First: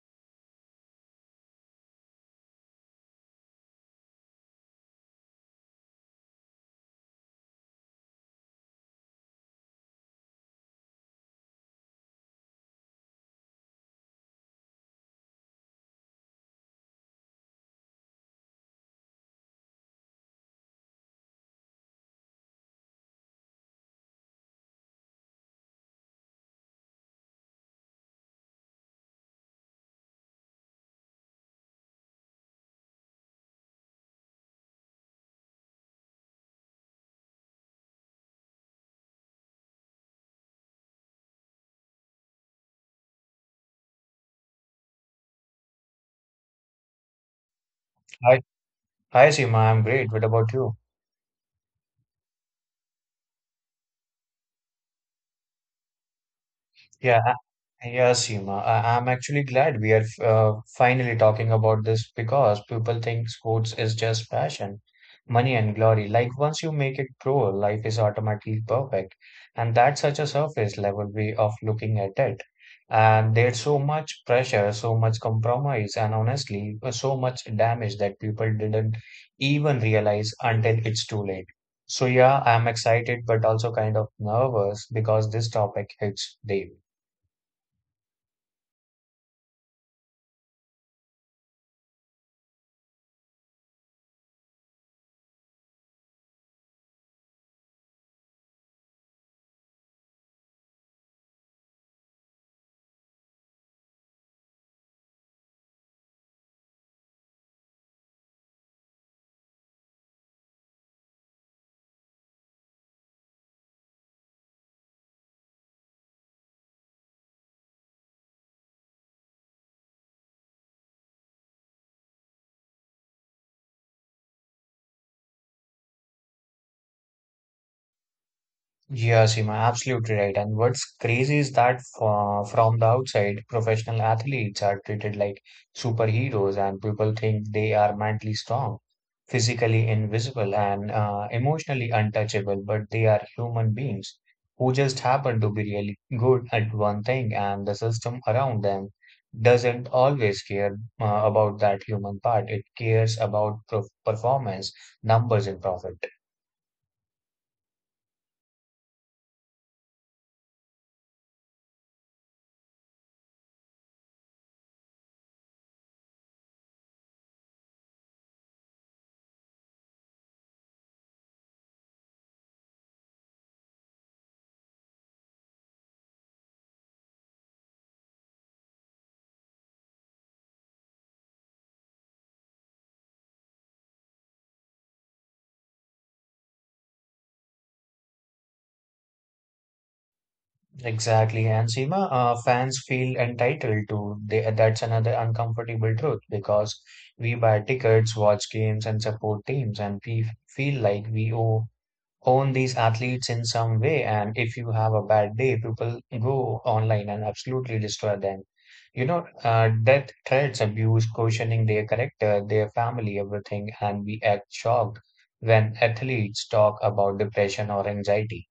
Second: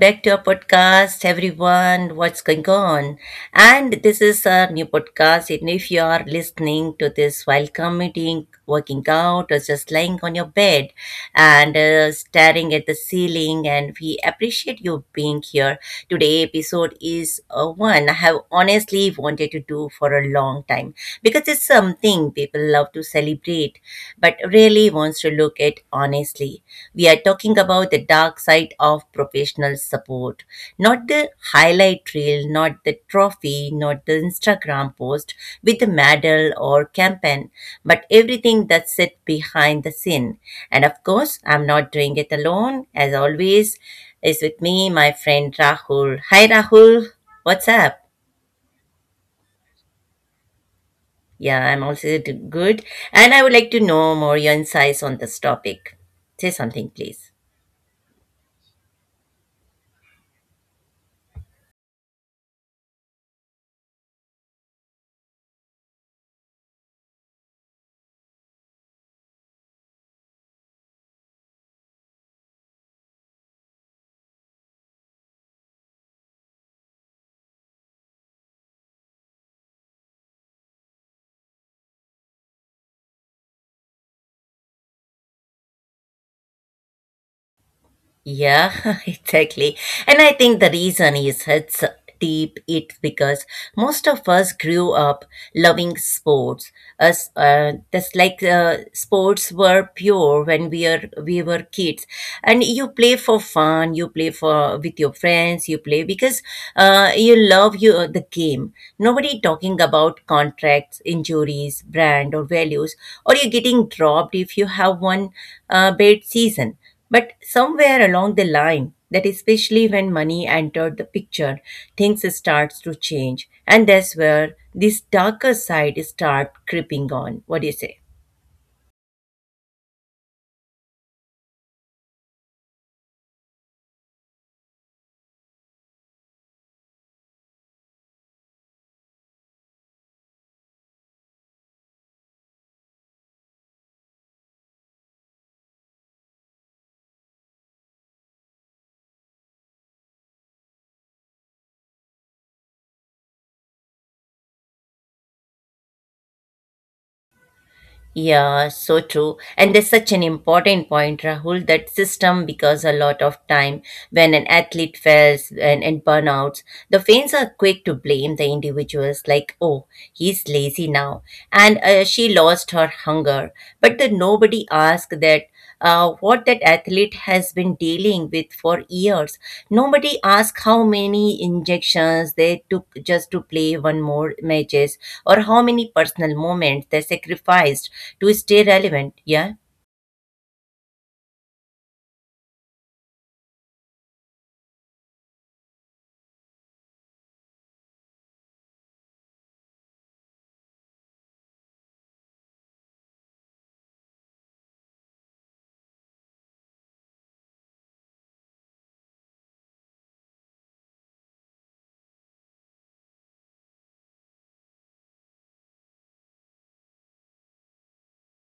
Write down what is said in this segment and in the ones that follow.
back to our podcast, everyone. What's going on? And this is our new podcast. And if you are listening to this while commuting, working out, or just lying on your bed and staring at the ceiling, and we appreciate you being here. Today episode is one I have honestly wanted to do for a long time because it's something people love to celebrate, but really wants to look at honestly. We are talking about the dark side of professional support, not the highlight reel, not the trophy, not the Instagram post with the medal or campaign, but everything that sits behind the scene. And of course, I'm not doing it alone. As always, is with me, my friend Rahul. Hi, Rahul. What's up? Hi, Seema, I'm great. What about you? Yeah, I'm also good. And I would like to know more your insights on this topic. Say something, Yeah, please. yeah, Seema. I'm actually glad we are finally talking about this because people think sports is just passion, money, and glory. Like once you make it pro, life is automatically perfect, and that's such a surface level way of looking at it. And there's so much pressure, so much compromise, and honestly, so much damage that people didn't even realize until it's too late. So yeah, I'm excited but also kind of nervous because this topic hits deep. Yeah, exactly. And I think the reason is it's deep it because most of us grew up loving sports. Us, that's like sports were pure when we were kids, and you play for fun. You play for with your friends. You play because you love you the game. Nobody talking about contracts, injuries, brand, or values, or you're getting dropped if you have one bad season. But somewhere along the line, that especially when money entered the picture, things starts to change, and that's where this darker side start creeping on. What do you say? Yes, Seema, absolutely right. And what's crazy is that from the outside, professional athletes are treated like superheroes, and people think they are mentally strong, physically invisible, and emotionally untouchable. But they are human beings who just happen to be really good at one thing, and the system around them doesn't always care about that human part. It cares about performance, numbers, and profit. Yeah, so true. And that's such an important point, Rahul, that system because a lot of time when an athlete fails and burnouts, the fans are quick to blame the individuals like, oh, he's lazy now. And she lost her hunger. But then nobody asked that what that athlete has been dealing with for years. Nobody asks how many injections they took just to play one more matches or how many personal moments they sacrificed to stay relevant. Yeah. Exactly. And Seema, fans feel entitled to they, that's another uncomfortable truth because we buy tickets, watch games, and support teams, and we feel like we owe, own these athletes in some way. And if you have a bad day, people go online and absolutely destroy them. You know, death threats, abuse, questioning their character, their family, everything, and we act shocked when athletes talk about depression or anxiety.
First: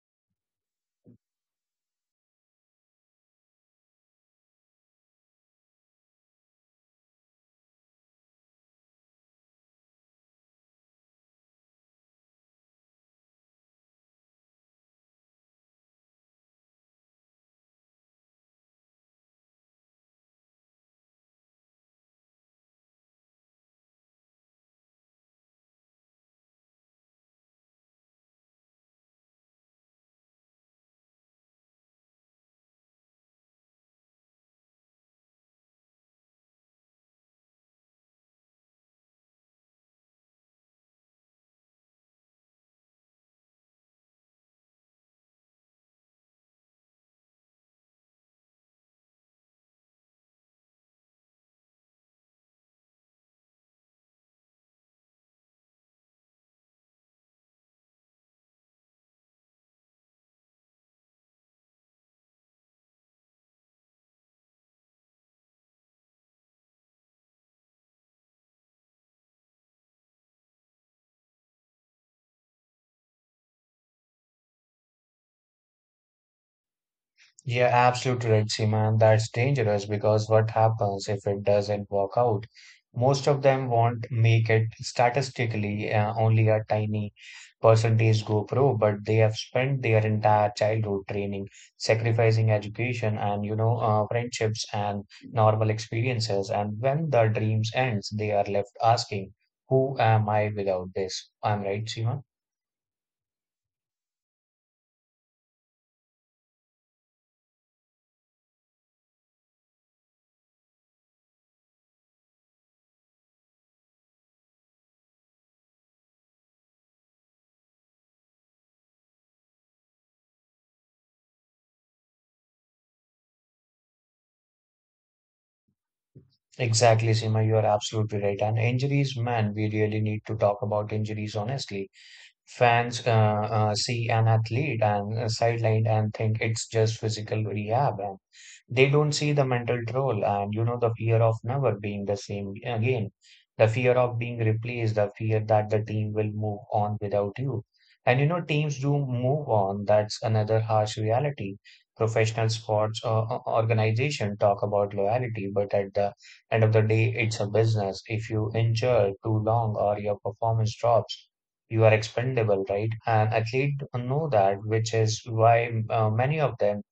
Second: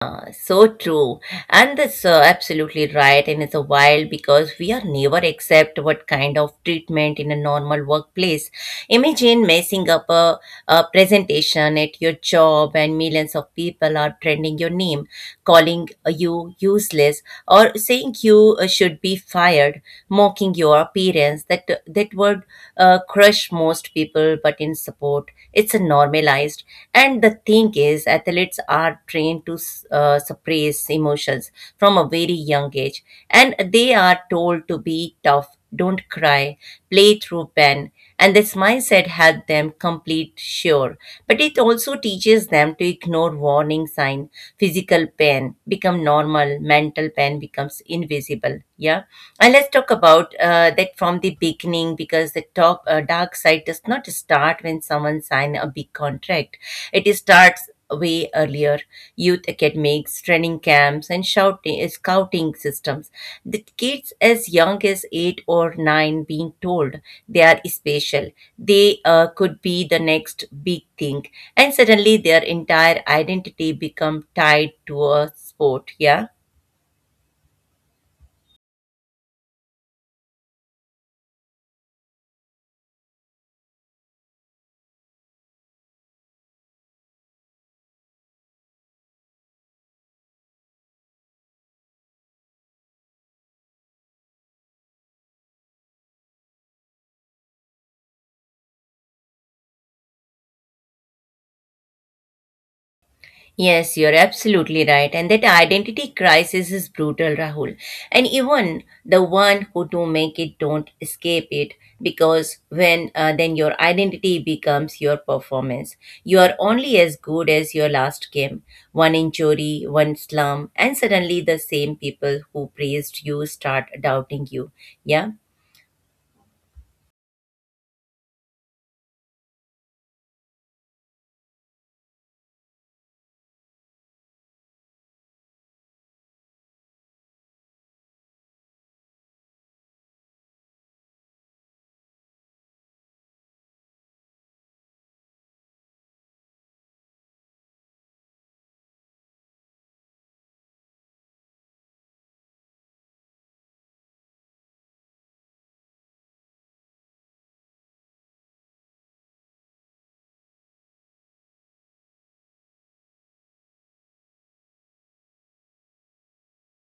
So true and that's absolutely right and it's a while because we are never accept what kind of treatment in a normal workplace imagine messing up a presentation at your job and millions of people are trending your name calling you useless or saying you should be fired, mocking your appearance. That would crush most people, but in support, it's a normalized. And the thing is, athletes are trained to suppress emotions from a very young age, and they are told to be tough, don't cry, play through pain. And this mindset helps them complete sure, but it also teaches them to ignore warning sign. Physical pain become normal, mental pain becomes invisible. Yeah. And let's talk about that from the beginning because the top dark side does not start when someone signs a big contract. It starts way earlier. Youth academics, training camps, and shouting, scouting systems. The kids as young as eight or nine being told they are special. They could be the next big thing, and suddenly their entire identity become tied to a sport. Yeah. Yeah, absolutely right, Seema, and that's dangerous because what happens if it doesn't work out? Most of them won't make it statistically, only a tiny percentage go pro, but they have spent their entire childhood training, sacrificing education and, you know, friendships and normal experiences. And when the dreams ends, they are left asking, who am I without this? I'm right, Seema? Yes, you're absolutely right. And that identity crisis is brutal, Rahul. And even the one who do make it don't escape it because when then your identity becomes your performance. You are only as good as your last game. One injury, one slump, and suddenly the same people who praised you start doubting you. Yeah. Exactly, Seema, you are absolutely right. And injuries, man, we really need to talk about injuries honestly. Fans see an athlete and sidelined and think it's just physical rehab, they don't see the mental role, and you know, the fear of never being the same again, the fear of being replaced, the fear that the team will move on without you. And you know, teams do move on. That's another harsh reality. Professional sports organization talk about loyalty, but at the end of the day it's a business. If you injure too long or your performance drops, you are expendable, right? And athlete know that, which is why many of them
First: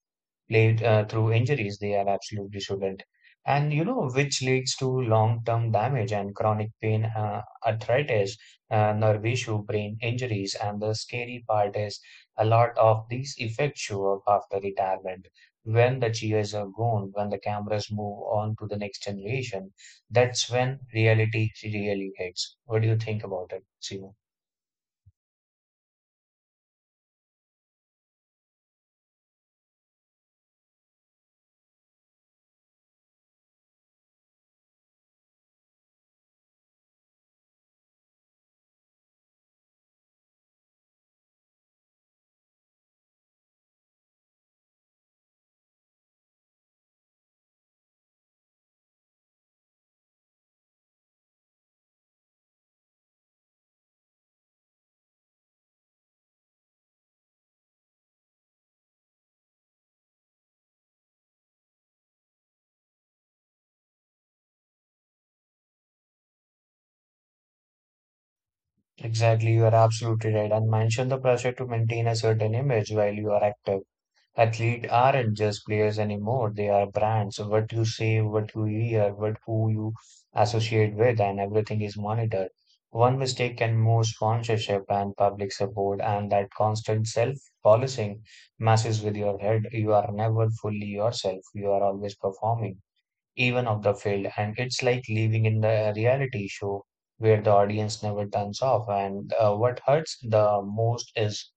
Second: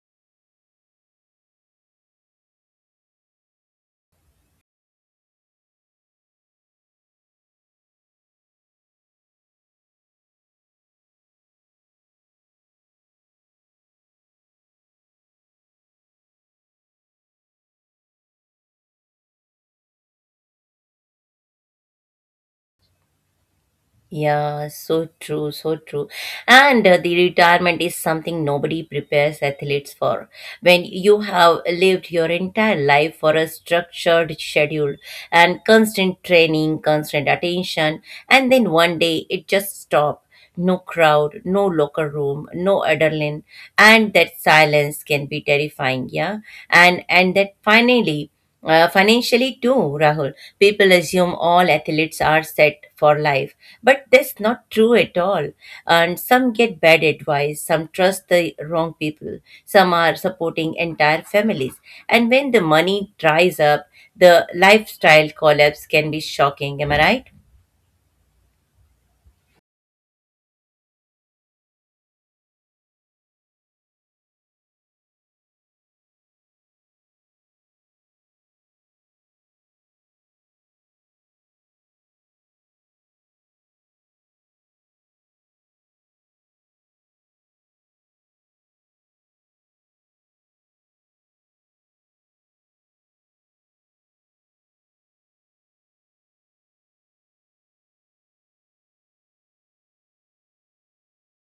played through injuries they are absolutely shouldn't. And you know, which leads to long-term damage and chronic pain, arthritis, nerve issue, brain injuries. And the scary part is a lot of these effects show up after retirement, when the cheers are gone, when the cameras move on to the next generation. That's when reality really hits. What do you think about it, Seema? Yeah, so true, so true. And the retirement is something nobody prepares athletes for. When you have lived your entire life for a structured schedule and constant training, constant attention, and then one day it just stops. No crowd, no locker room, no adrenaline, and that silence can be terrifying. Yeah, and that finally. Financially too, Rahul, people assume all athletes are set for life, but that's not true at all. And some get bad advice, some trust the wrong people, some are supporting entire families, and when the money dries up, the lifestyle collapse can be shocking. Am I right? Exactly, you are absolutely right. And mention the pressure to maintain a certain image while you are active. Athletes aren't just players anymore. They are brands. So what you say, what you hear, what who you associate with, and everything is monitored. One mistake can move sponsorship and public support, and that constant self-policing messes with your head. You are never fully yourself. You are always performing even of the field. And it's like living in the reality show where the audience never turns off. And what hurts the most is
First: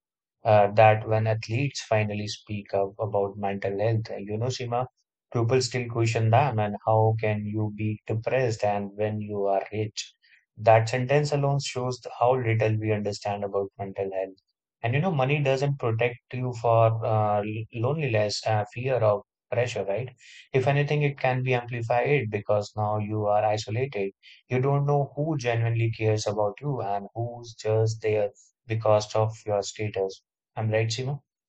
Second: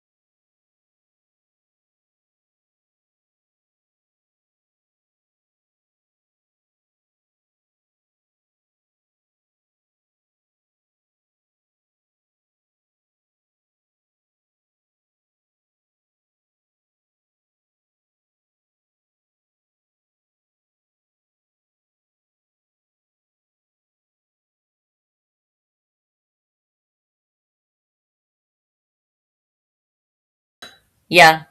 that when athletes finally speak up about mental health, you know, Sima, people still question them and how can you be depressed and when you are rich? That sentence alone shows how little we understand about mental health. And you know, money doesn't protect you for loneliness, fear of pressure, right? If anything, it can be amplified because now you are isolated. You don't know who genuinely cares about you and who's just there because of your status. I'm right, Seema? Yeah.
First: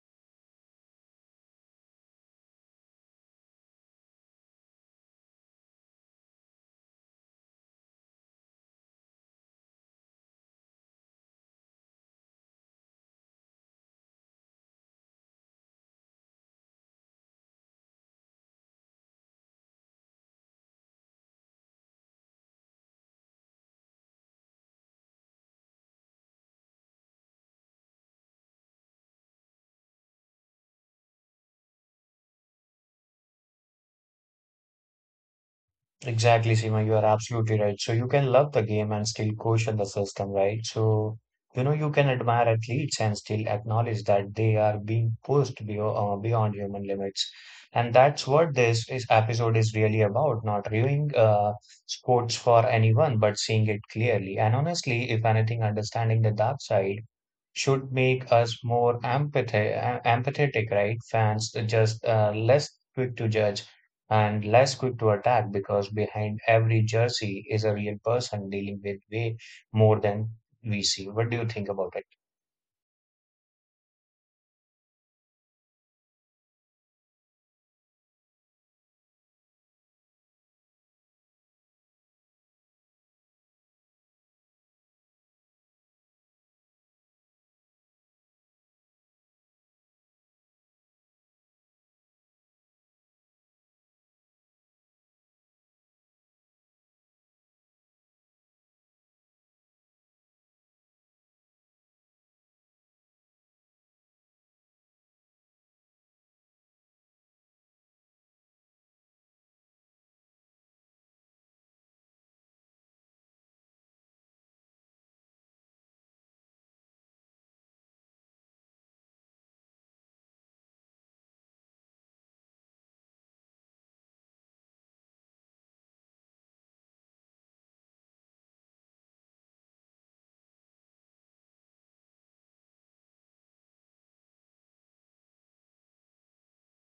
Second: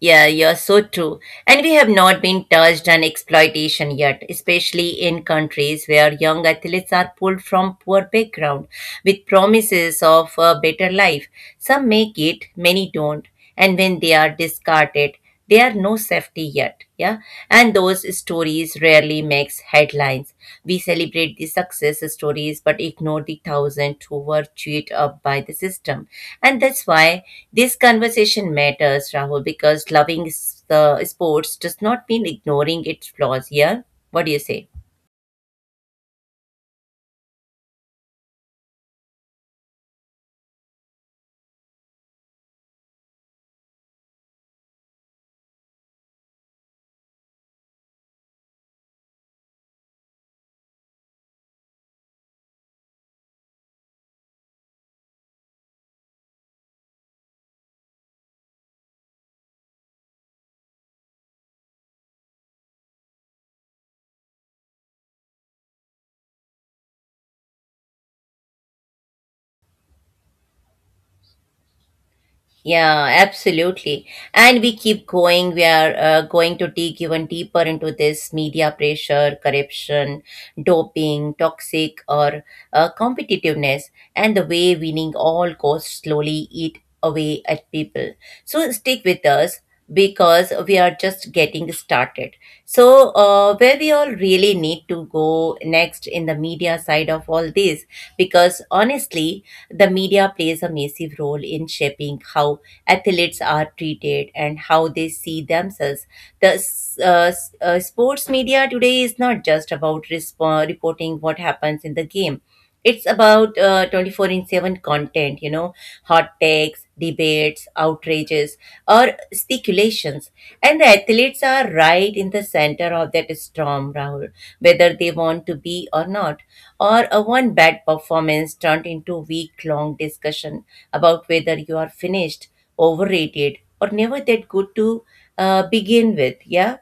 Yeah, you're so true. And we have not been touched on exploitation yet, especially in countries where young athletes are pulled from poor background with promises of a better life. Some make it, many don't. And when they are discarded, they are no safety yet. Yeah. And those stories rarely makes headlines. We celebrate the success stories but ignore the thousands who were chewed up by the system. And that's why this conversation matters, Rahul, because loving the sports does not mean ignoring its flaws. Yeah. What do you say? Exactly, Seema, you are absolutely right. So you can love the game and still question the system, right? So, you know, you can admire athletes and still acknowledge that they are being pushed beyond, beyond human limits. And that's what this is episode is really about, not reviewing sports for anyone, but seeing it clearly. And honestly, if anything, understanding the dark side should make us empathetic, right? Fans just less quick to judge and less quick to attack, because behind every jersey is a real person dealing with way more than we see. What do you think about it? Yeah, absolutely. And we keep going. We are going to dig even deeper into this media pressure, corruption, doping, toxic or competitiveness, and the way winning all costs slowly eat away at people. So stick with us because we are just getting started. So, where we all really need to go next in the media side of all this, because honestly, the media plays a massive role in shaping how athletes are treated and how they see themselves. The sports media today is not just about reporting what happens in the game. It's about 24 in 7 content, you know, hot takes, debates, outrages or speculations. And the athletes are right in the center of that storm, Rahul, whether they want to be or not. Or a one bad performance turned into week long discussion about whether you are finished, overrated, or never that good to begin with. Yeah.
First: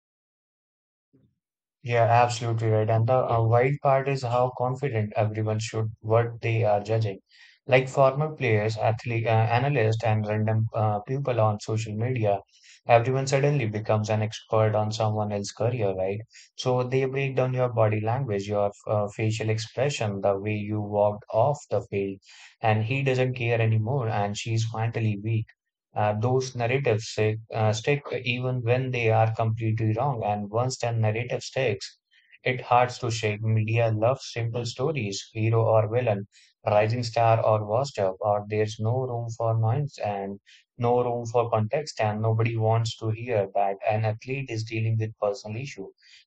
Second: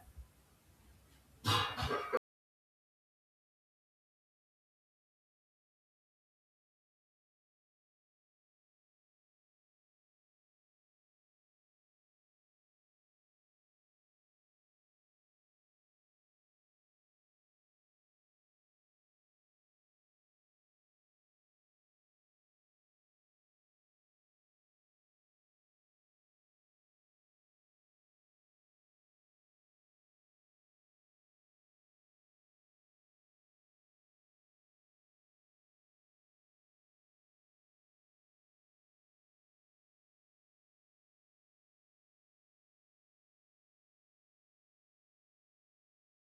Yeah, absolutely right. And the wild part is how confident everyone should what they are judging. Like former players, athlete, analysts, and random people on social media, everyone suddenly becomes an expert on someone else's career, right? So they break down your body language, your facial expression, the way you walked off the field, and he doesn't care anymore, and she's mentally weak. Those narratives stick even when they are completely wrong. And once that narrative sticks, it hard to shake. Media loves simple stories, hero or villain, rising star or washed up, or there's no room for nuance and no room for context, and nobody wants to hear that an athlete is dealing with personal issue,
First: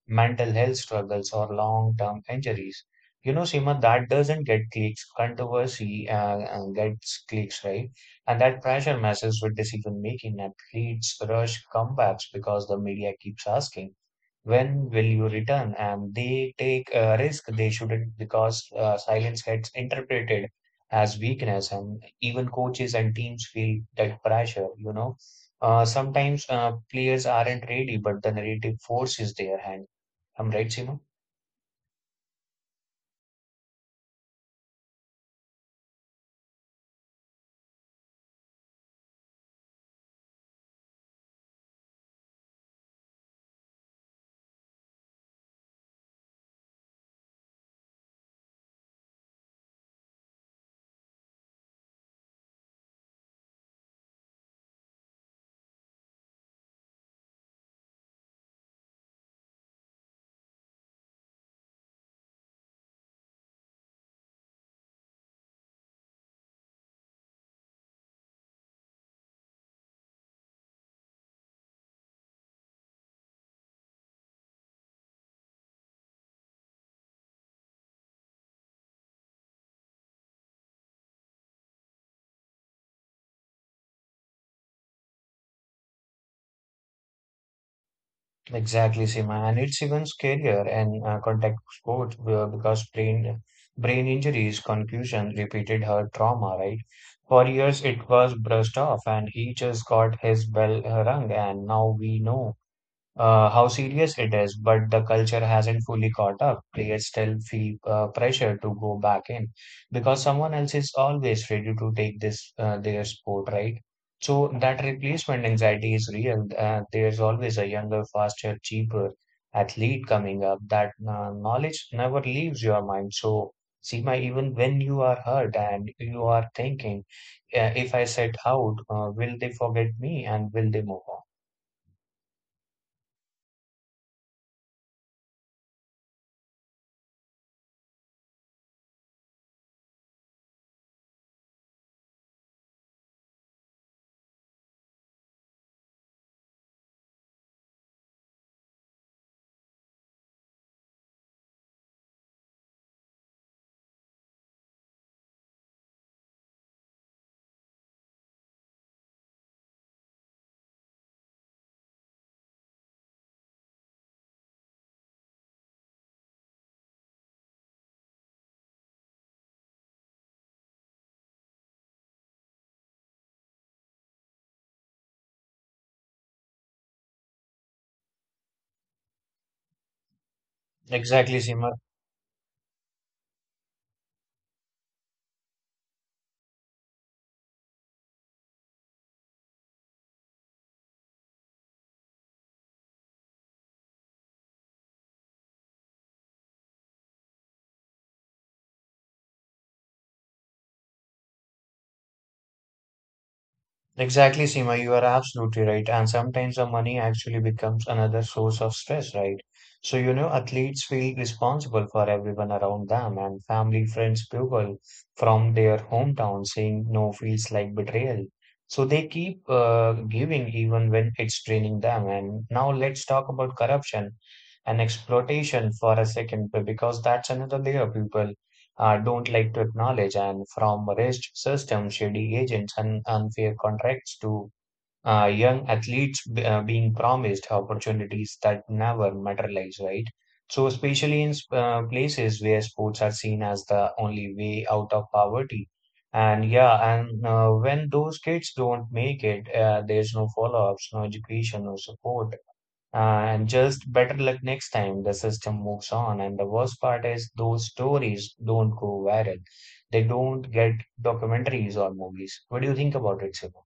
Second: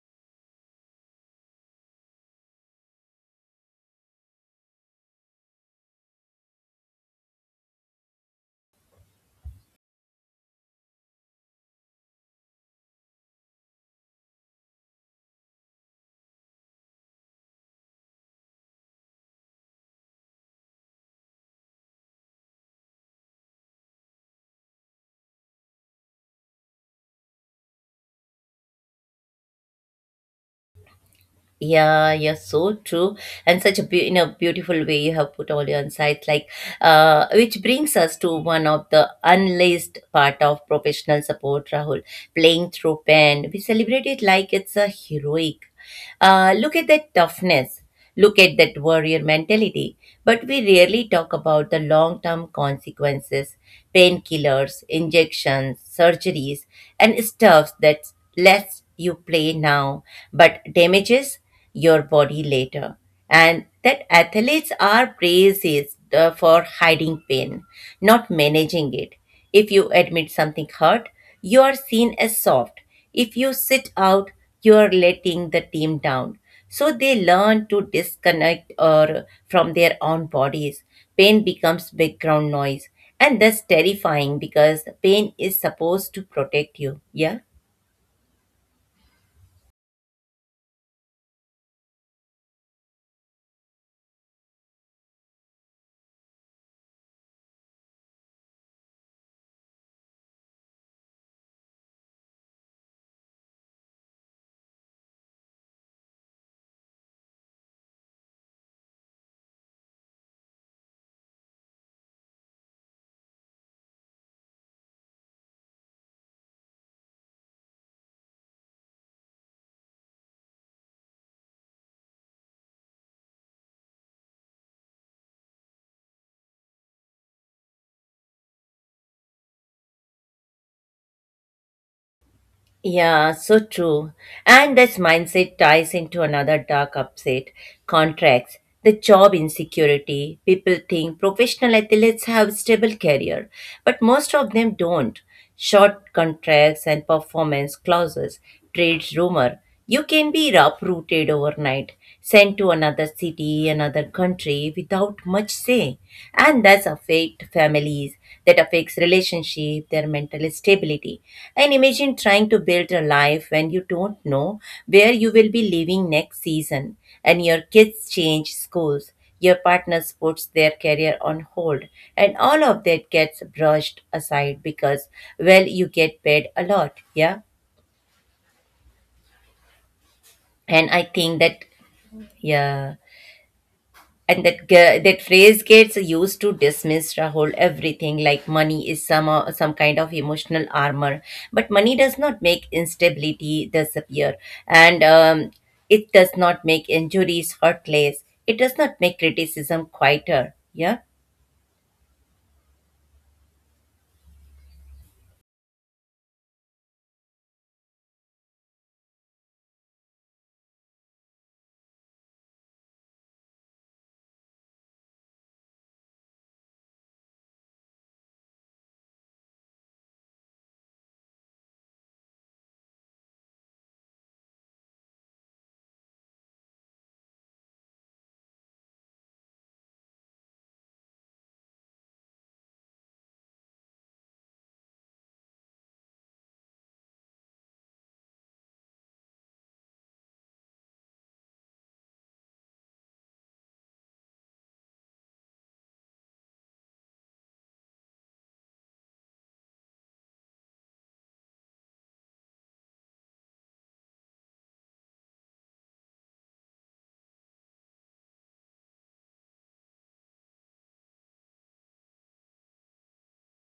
mental health struggles, or long-term injuries. You know, Seema, that doesn't get clicks. Controversy gets clicks, right? And that pressure messes with decision making and leads rush comebacks because the media keeps asking, when will you return? And they take a risk they shouldn't because silence gets interpreted as weakness. And even coaches and teams feel that pressure, you know. Sometimes players aren't ready, but the narrative force is their hand. I'm right, Seema? Yeah, so true, and such a beau in a beautiful way you have put all your insights. Like, which brings us to one of the unlaced part of professional support, Rahul, playing through pain. We celebrate it like it's a heroic. Look at that toughness. Look at that warrior mentality. But we rarely talk about the long term consequences, painkillers, injections, surgeries, and stuff that lets you play now but damages your body later. And that athletes are praised for hiding pain, not managing it. If you admit something hurt, you are seen as soft. If you sit out, you are letting the team down. So they learn to disconnect or from their own bodies. Pain becomes background noise, and that's terrifying because pain is supposed to protect you. Yeah. Exactly, Seema, and it's even scarier in contact sport because brain injuries, concussion, repeated heart trauma, right? For years it was brushed off, and he just got his bell rung, and now we know how serious it is, but the culture hasn't fully caught up. Players still feel pressure to go back in because someone else is always ready to take this their sport, right? So that replacement anxiety is real. There's always a younger, faster, cheaper athlete coming up. That knowledge never leaves your mind. So, Seema, even when you are hurt and you are thinking, if I set out, will they forget me and will they move on? Yeah, so true. And this mindset ties into another dark upset, contracts, the job insecurity. People think professional athletes have stable career, but most of them don't. Short contracts and performance clauses, trades rumor. You can be uprooted overnight, sent to another city, another country without much say. And that's affect families, that affects relationship, their mental stability. And imagine trying to build a life when you don't know where you will be living next season and your kids change schools. Your partner puts their career on hold, and all of that gets brushed aside because, well, you get paid a lot. Yeah. And I think Exactly, that, Seema. yeah. And that that phrase gets used to dismiss, Rahul, everything like money is some kind of emotional armor, but money does not make instability disappear, and it does not make injuries hurtless, it does not make criticism quieter. Yeah. Exactly, Seema, you are absolutely right. And sometimes the money actually becomes another source of stress, right? So, you know, athletes feel responsible for everyone around them, and family, friends, people from their hometown saying no feels like betrayal. So they keep giving even when it's draining them. And now let's talk about corruption and exploitation for a second, because that's another layer, people don't like to acknowledge, and from rigged systems, shady agents, and unfair contracts to young athletes being promised opportunities that never materialize, right? So, especially in places where sports are seen as the only way out of poverty. And yeah, and when those kids don't make it, there's no follow-ups, no education, no support, and just better luck next time the system moves on. And the worst part is those stories don't go viral. They don't get documentaries or movies. What do you think about it, Sima?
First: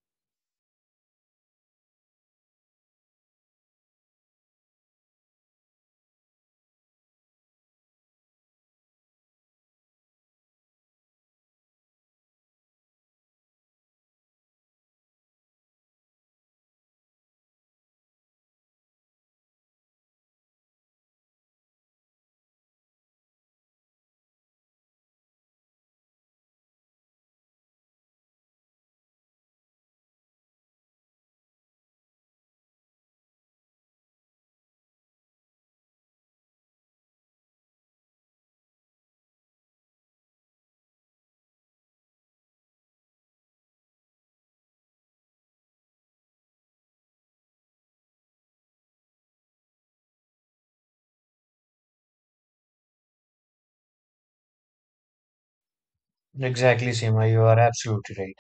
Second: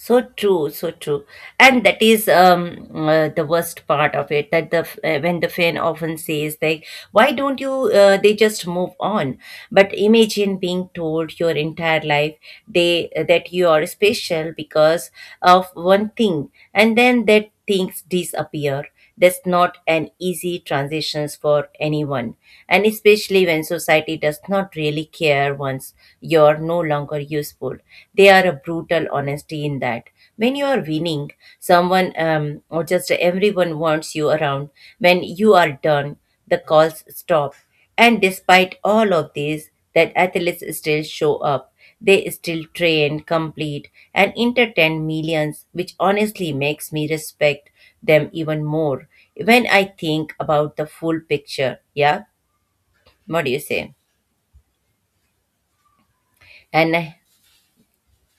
So true, and that is the worst part of it. That the when the fan often says like, "Why don't you?" They just move on. But imagine being told your entire life they that you are special because of one thing, and then that things disappear. That's not an easy transition for anyone, and especially when society does not really care once you're no longer useful. They are a brutal honesty in that. When you are winning, someone or just everyone wants you around. When you are done, the calls stop, and despite all of this, that athletes still show up. They still train, complete, and entertain millions, which honestly makes me respect them even more when I think about the full picture. Yeah, what do you say? Exactly, And Sima. You are absolutely right.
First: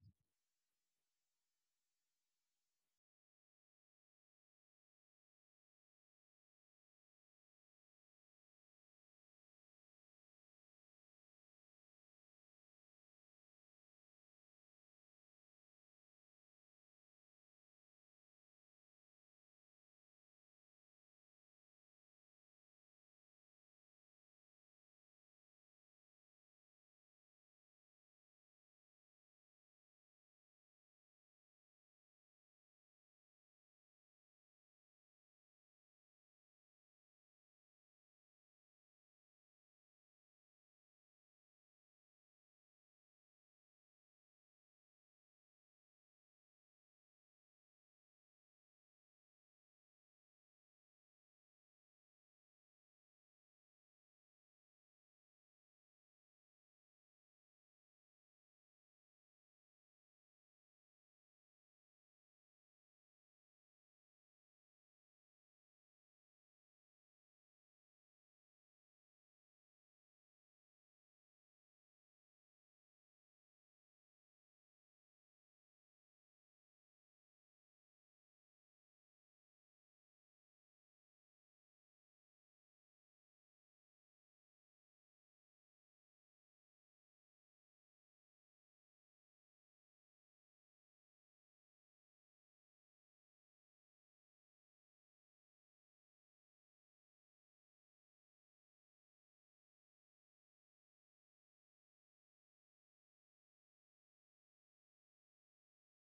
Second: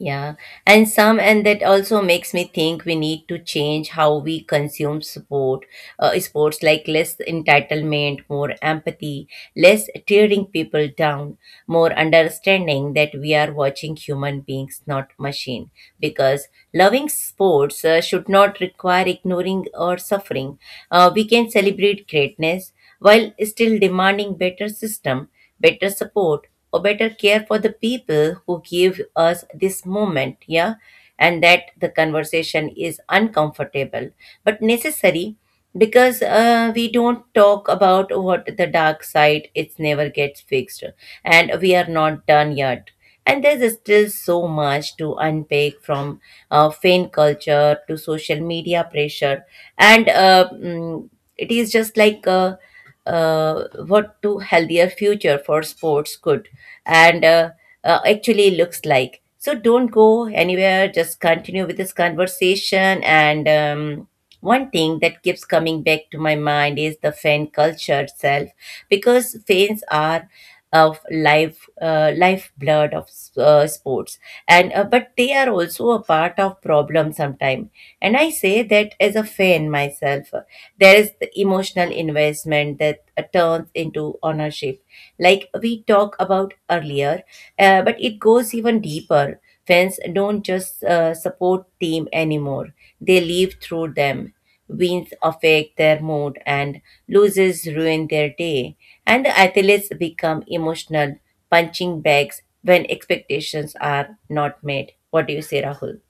yeah, and some, and that also makes me think we need to change how we consume sport, sports, like less entitlement, more empathy, less tearing people down, more understanding that we are watching human beings, not machine. Because loving sports should not require ignoring or suffering. We can celebrate greatness while still demanding better system, better support, or better care for the people who give us this moment. Yeah. And that the conversation is uncomfortable but necessary because we don't talk about what the dark side it never gets fixed, and we are not done yet, and there's still so much to unpack from fan culture to social media pressure and it is just like what to healthier future for sports could and actually looks like. So don't go anywhere. Just continue with this conversation. And One thing that keeps coming back to my mind is the fan culture itself, because fans are of life lifeblood of sports and but they are also a part of problem sometimes, and I say that as a fan myself. There is the emotional investment that turns into ownership. Like we talked about earlier, but it goes even deeper. Fans don't just support team anymore. They live through them. Wins affect their mood and loses ruin their day. And the athletes become emotional punching bags when expectations are not met. What do you say, Rahul?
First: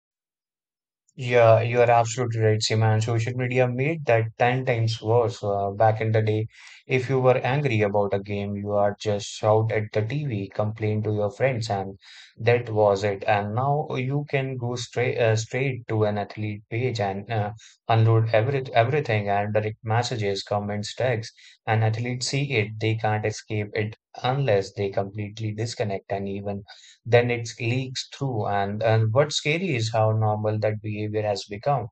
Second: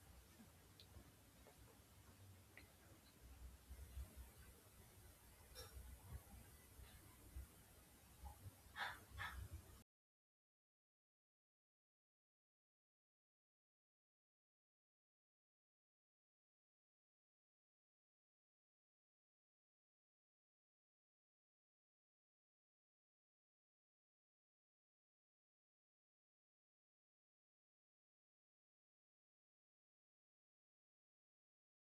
Yeah, you are absolutely right, Seema. And social media made that 10 times worse. Back in the day, if you were angry about a game, you are just shout at the TV, complain to your friends, and that was it. And now you can go straight straight to an athlete page and unload everything and direct messages, comments, tags. And athletes see it; they can't escape it unless they completely disconnect. And even then it leaks through. And what's scary is how normal that behavior has become.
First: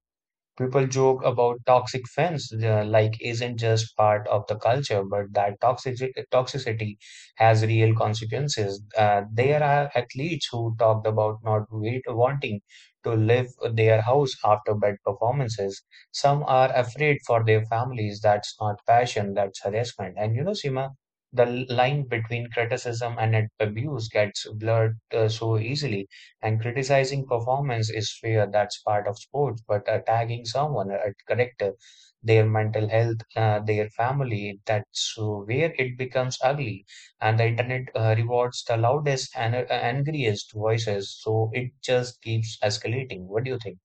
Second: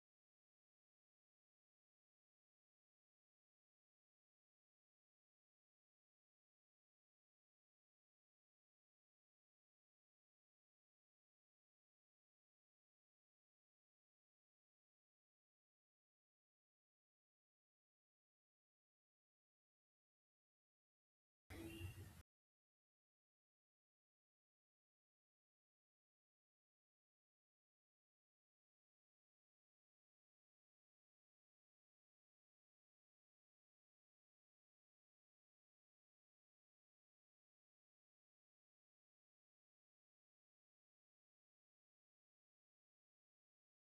People joke about toxic fans like isn't just part of the culture, but that toxicity has real consequences. There are athletes who talked about not wait, wanting to leave their house after bad performances. Some are afraid for their families. That's not passion, that's harassment. And you know, Sima, the line between criticism and abuse gets blurred so easily, and criticizing performance is fair, that's part of sports, but attacking someone, a character, their mental health, their family, that's where it becomes ugly. And the internet rewards the loudest and angriest voices, so it just keeps escalating. What do you think?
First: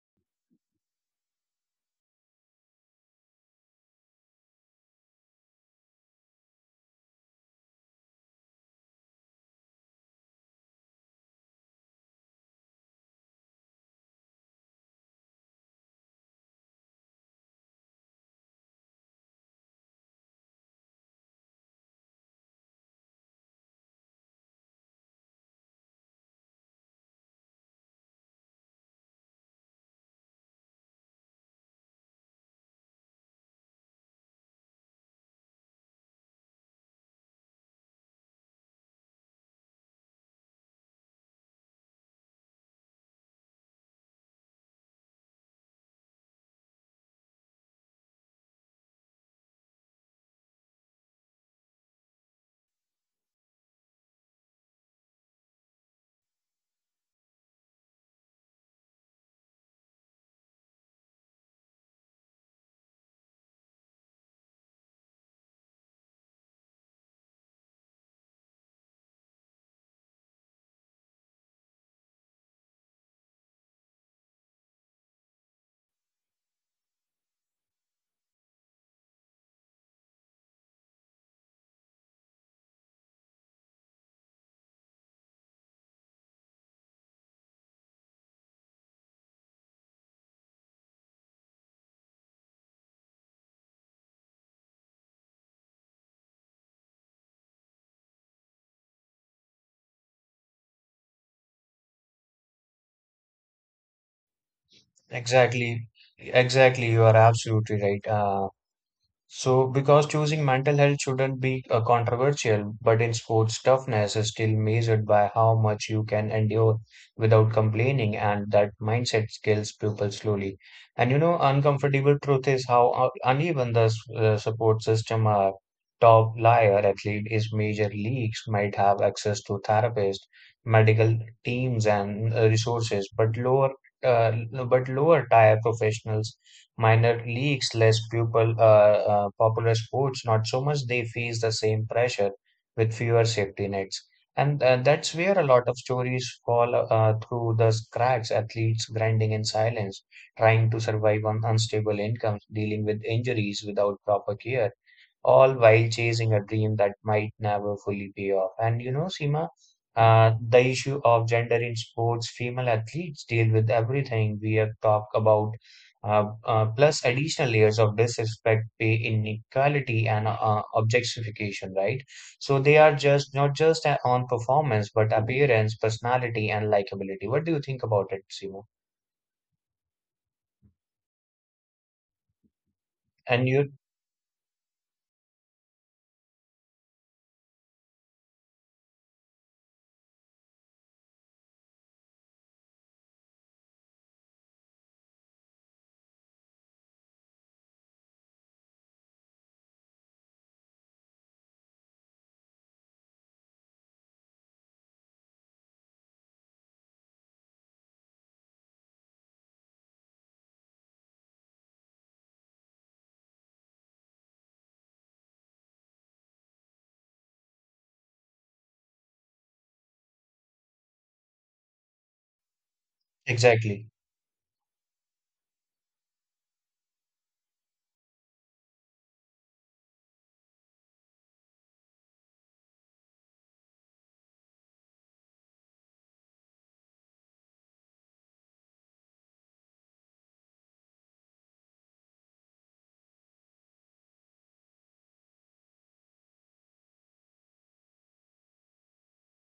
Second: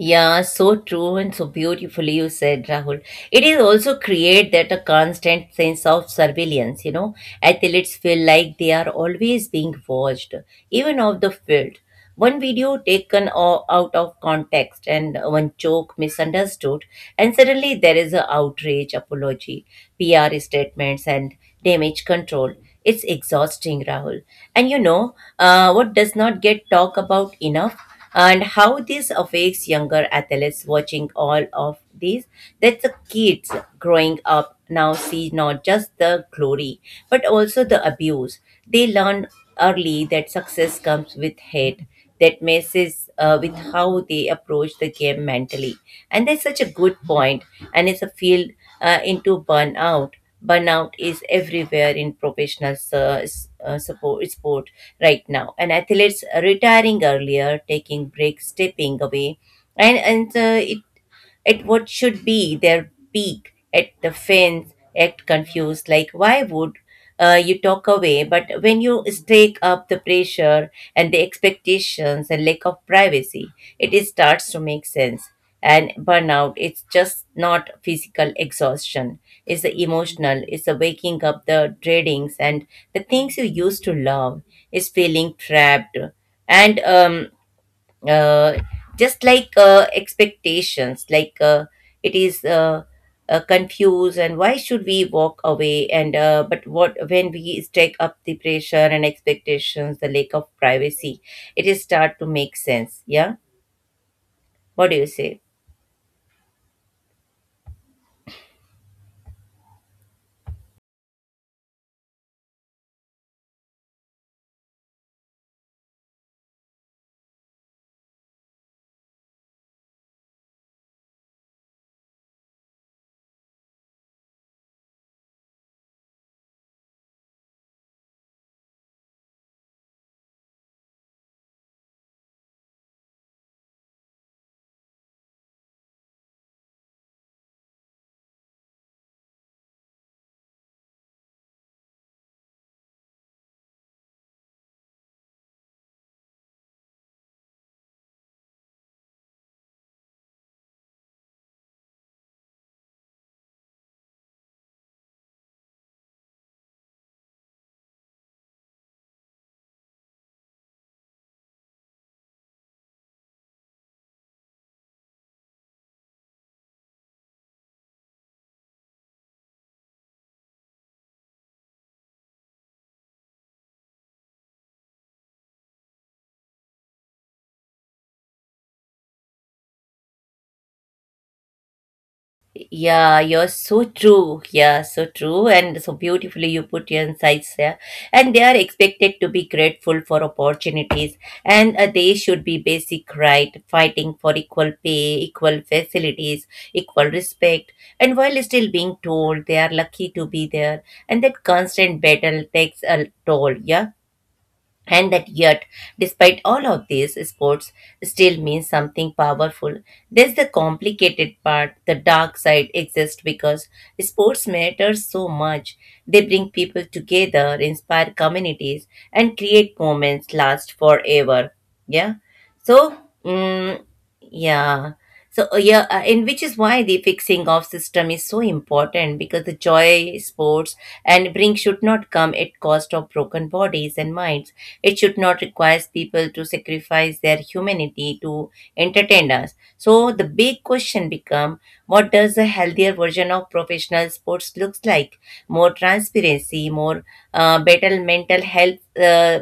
Yeah, so true, and so beautifully you said, Rahul. It is also create that a constant sense of surveillance, you know. Athletes feel like they are always being watched, even off the field. One video taken out of context and one joke misunderstood, and suddenly there is a outrage, apology, PR statements, and damage control. It's exhausting, Rahul. And you know, what does not get talked about enough, and how this affects younger athletes watching all of this. That the kids growing up now see not just the glory but also the abuse. They learn early that success comes with hate that messes with how they approach the game mentally. And that's such a good point, and it's a field into burnout. Burnout is everywhere in professional sport right now, and athletes are retiring earlier, taking breaks, stepping away, and it at what should be their peak at the fence act confused like why would you talk away, but when you stake up the pressure and the expectations and lack of privacy it is starts to make sense. And burnout, it's just not physical exhaustion, it's the emotional, it's the waking up the dreadings and the things you used to love is feeling trapped. And uh, just like expectations like it is confused, and why should we walk away, and but what when we stack up the pressure and expectations the lack of privacy it is start to make sense. Yeah, what do you say? Exactly, exactly. You are absolutely right. So, because choosing mental health shouldn't be controversial, but in sports, toughness is still measured by how much you can endure without complaining, and that mindset scales people slowly. And you know, uncomfortable truth is how uneven the support system are. Top liar athlete is major leagues might have access to therapists, medical teams, and resources, but uh, but lower tier professionals minor leagues, less pupil, popular sports, not so much they face the same pressure with fewer safety nets. And that's where a lot of stories fall through the cracks, athletes grinding in silence, trying to survive on unstable incomes, dealing with injuries without proper care, all while chasing a dream that might never fully pay off. And you know, Seema, the issue of gender in sports, female athletes deal with everything we have talked about plus additional layers of disrespect, pay inequality, and objectification, right? So they are just not just on performance, but appearance, personality, and likability. What do you think about it, Simo? Yeah, you're And you so true. Yeah, so true. And so beautifully you put your insights there. And they are expected to be grateful for opportunities. And they should be basic right, fighting for equal pay, equal facilities, equal respect. And while still being told they are lucky to be there. And that constant battle takes a toll. Yeah, and that yet, despite all of this, sports still means something powerful. There's the complicated part, the dark side exists because sports matters so much. They bring people together, inspire communities, and create moments last forever. Yeah, so mm, exactly. yeah, so yeah, and which is why the fixing of system is so important, because the joy sports and bring should not come at cost of broken bodies and minds. It should not require people to sacrifice their humanity to entertain us. So the big question becomes, what does a healthier version of professional sports looks like? More transparency, more, better mental health, uh,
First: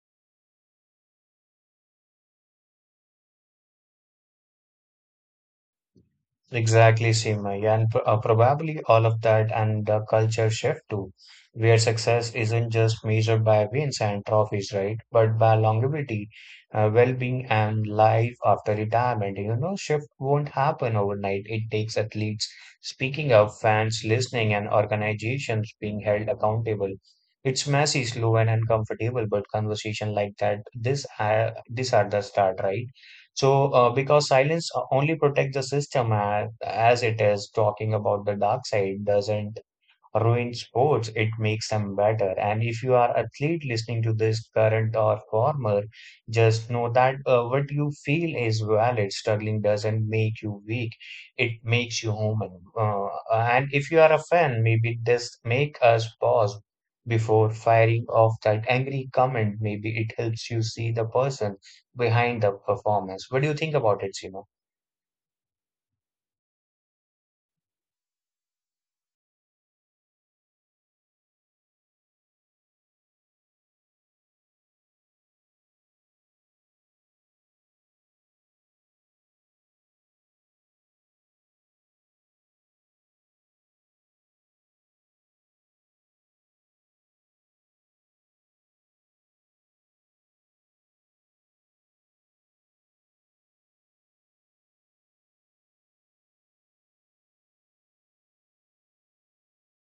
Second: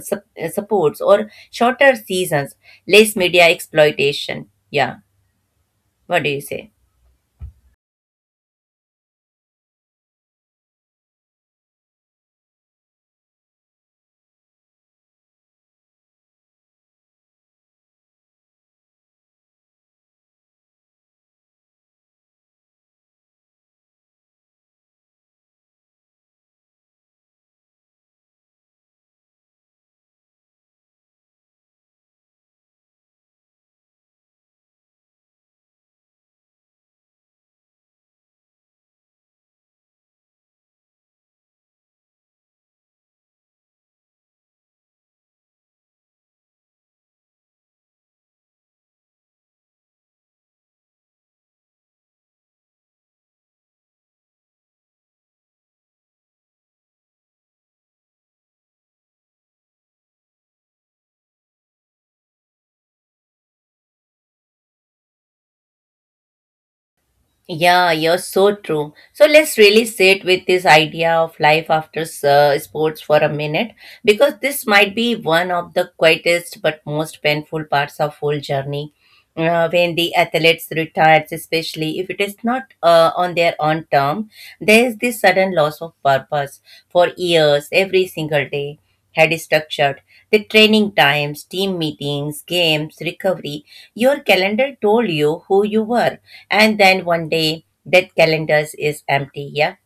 sup- uh, supports, or shorter seasons, less media exploitation. Yeah, what do you say? Exactly, Simai, and probably all of that and the culture shift too, where success isn't just measured by wins and trophies, right? But by longevity, well-being, and life after retirement. You know, shift won't happen overnight. It takes athletes speaking up, fans listening, and organizations being held accountable. It's messy, slow, and uncomfortable, but conversation like this, these are the start, right? So, because silence only protects the system as it is talking about the dark side, doesn't ruin sports, it makes them better. And if you are athlete listening to this, current or former, just know that what you feel is valid. Struggling doesn't make you weak; it makes you human. And if you are a fan, maybe this make us pause before firing off that angry comment. Maybe it helps you see the person behind the performance. What do you think about it, Simo? Yeah, you're so true. So let's really sit with this idea of life after sports for a minute, because this might be one of the quietest but most painful parts of whole journey. When the athletes retires, especially if it is not on their own term, there is this sudden loss of purpose. For years, every single day had structured the training times, team meetings, games, recovery. Your calendar told you who you were, and then one day that calendar is empty. Yeah,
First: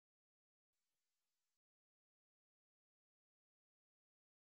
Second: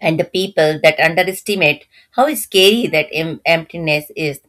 and the people that underestimate how scary that emptiness is.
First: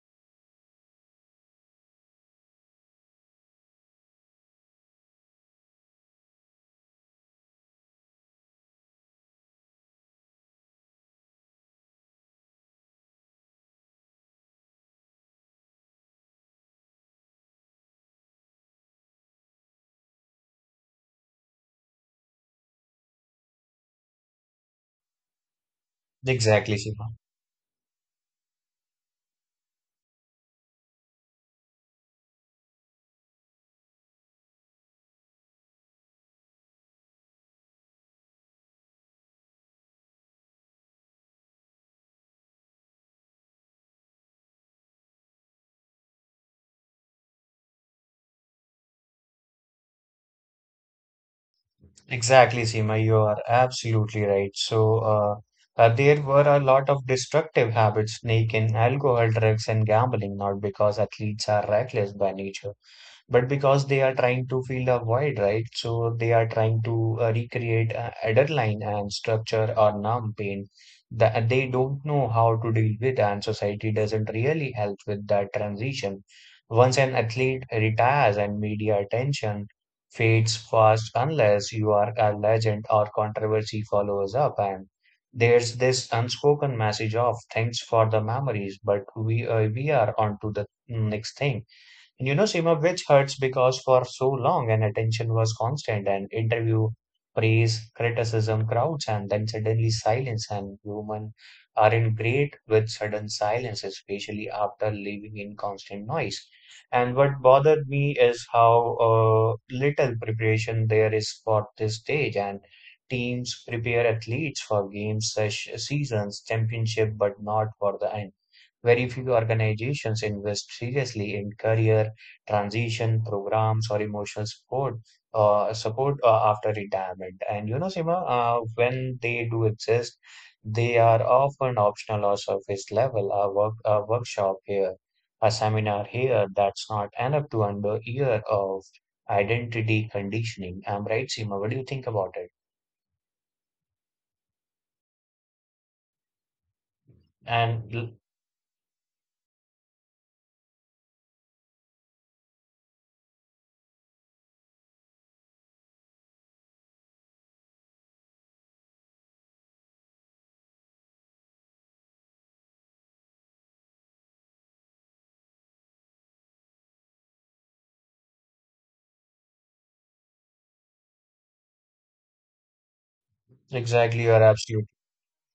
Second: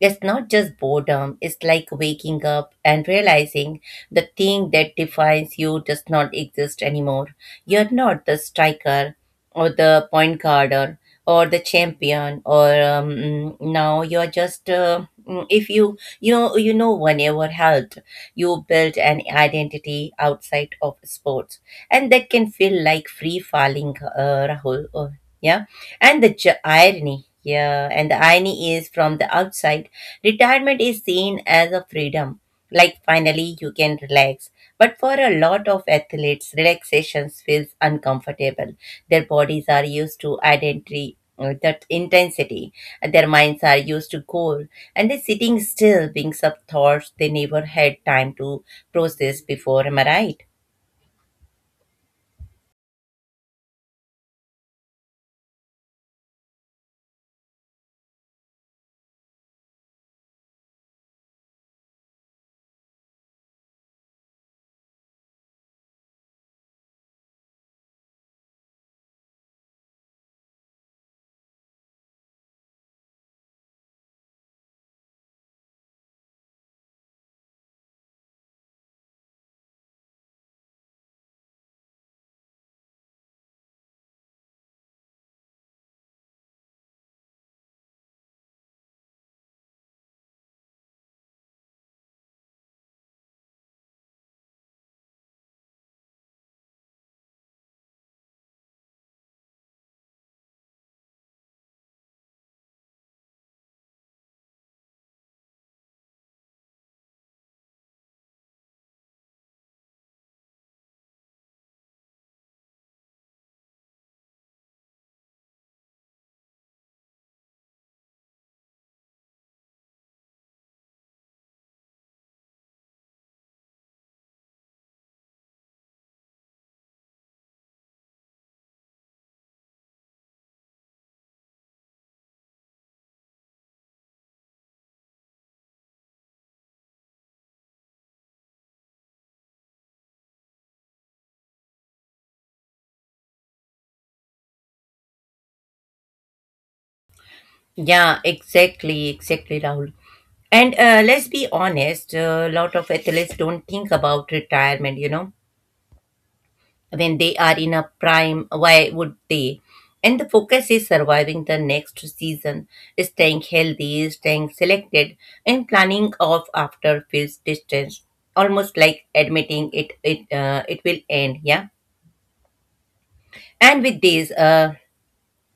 It's not just boredom, it's like waking up and realizing the thing that defines you does not exist anymore. You're not the striker or the point guarder or the champion, or now you're just, if you you know one ever held, you build an identity outside of sports, and that can feel like free falling, Rahul. Yeah, and the Exactly, Sima. irony. Yeah, and the irony is from the outside, retirement is seen as a freedom, like finally you can relax. But for a lot of athletes, relaxation feels uncomfortable. Their bodies are used to identity, that intensity, and their minds are used to goal, and they're sitting still, being sub thoughts they never had time to process before. Am I right? Exactly, Seema, you are absolutely right. So, there were a lot of destructive habits sneak in alcohol, drugs, and gambling, not because athletes are reckless by nature, but because they are trying to fill a void, right? So they are trying to recreate a header line and structure or numb pain that they don't know how to deal with, and society doesn't really help with that transition. Once an athlete retires and media attention fades fast unless you are a legend or controversy follows up and there's this unspoken message of thanks for the memories, but we are on to the next thing. And you know, Seema, which hurts because for so long and attention was constant and interview, praise, criticism, crowds, and then suddenly silence. And human are in great with sudden silence, especially after living in constant noise. And what bothered me is how little preparation there is for this stage. And teams prepare athletes for games, seasons, championship, but not for the end very few organizations invest seriously in career transition programs or emotional support after retirement. And you know, Sima, when they do exist, they are often optional or surface level. A workshop here, a seminar here. That's not enough to under year of identity conditioning. I'm right, Sima. What do you think about it? And Yeah, l- exactly, exactly, Rahul. And let's be honest, a lot of athletes don't think about retirement, you know. When they are in a prime, why would they? And the focus is surviving the next season, staying healthy, staying selected, and planning off after feels distance. Almost like admitting it will end, yeah. And with exactly, this, you are absolutely.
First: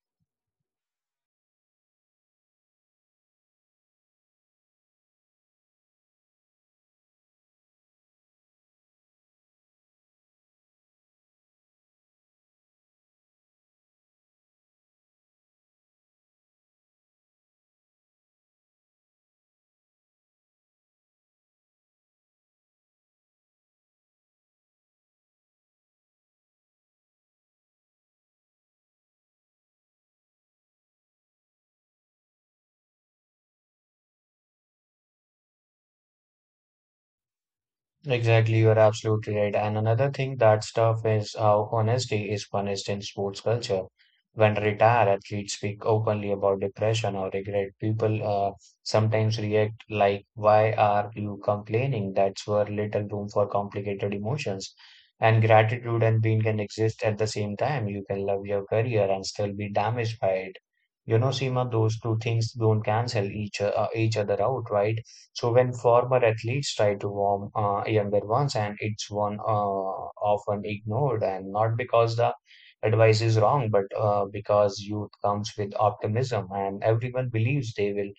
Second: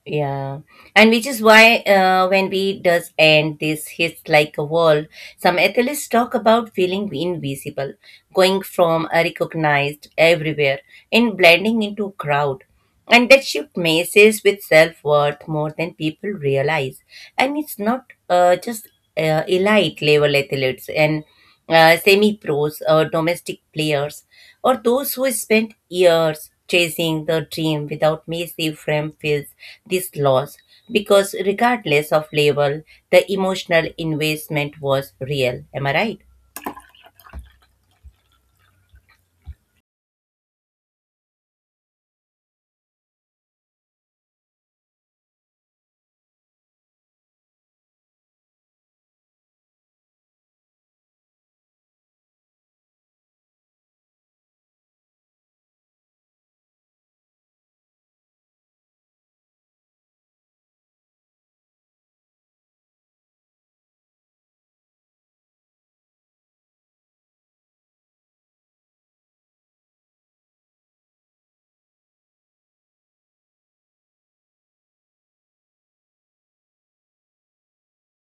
yeah, and which is why when we does end this hits like a wall. Some athletes talk about feeling invisible, going from a recognized everywhere and blending into crowd, and that shift messes with self worth more than people realize, and it's not just elite level athletes and semi pros or domestic players or those who spent years chasing the dream without massive frame feels this loss, because regardless of label, the emotional investment was real. Am I right? Exactly, you are absolutely right. And another thing that's tough is how honesty is punished in sports culture. When retired athletes speak openly about depression or regret, people sometimes react like, Why are you complaining? That's where little room for complicated emotions. And gratitude and pain can exist at the same time. You can love your career and still be damaged by it. You know, Seema, those two things don't cancel each other out, right? So when former athletes try to warm younger ones, and it's one often ignored, and not because the advice is wrong, but because youth comes with optimism, and everyone believes they will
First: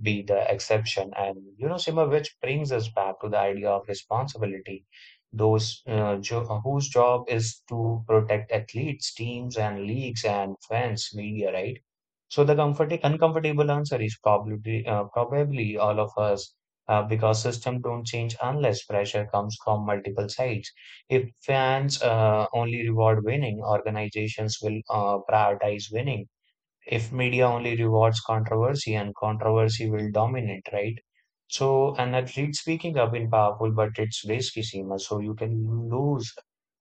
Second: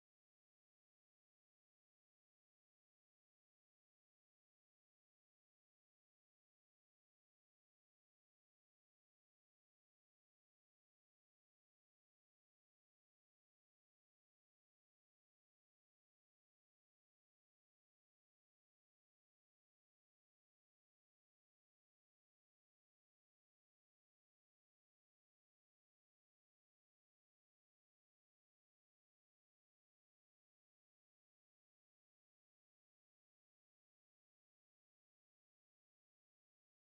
be the exception. And you know, Sima, which brings us back to the idea of responsibility. Whose job is to protect athletes, teams, and leagues, and fans, media, right? So the comfort uncomfortable answer is probably all of us because system don't change unless pressure comes from multiple sides. If fans only reward winning, organizations will prioritize winning if media only rewards controversy and controversy will dominate, right? So, and that read speaking up in powerful, but it's risky, Seema. So you can lose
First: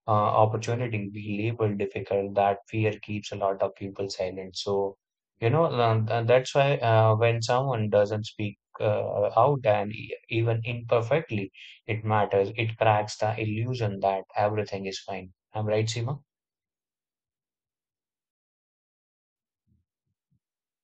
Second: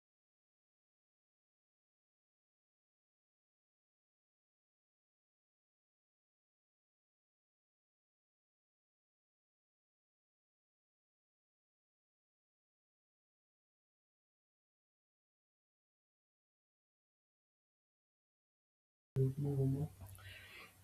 opportunity, be labeled difficult. That fear keeps a lot of people silent. So, you know, and that's why when someone doesn't speak out and even imperfectly, it matters. It cracks the illusion that everything is fine. I'm right, Seema?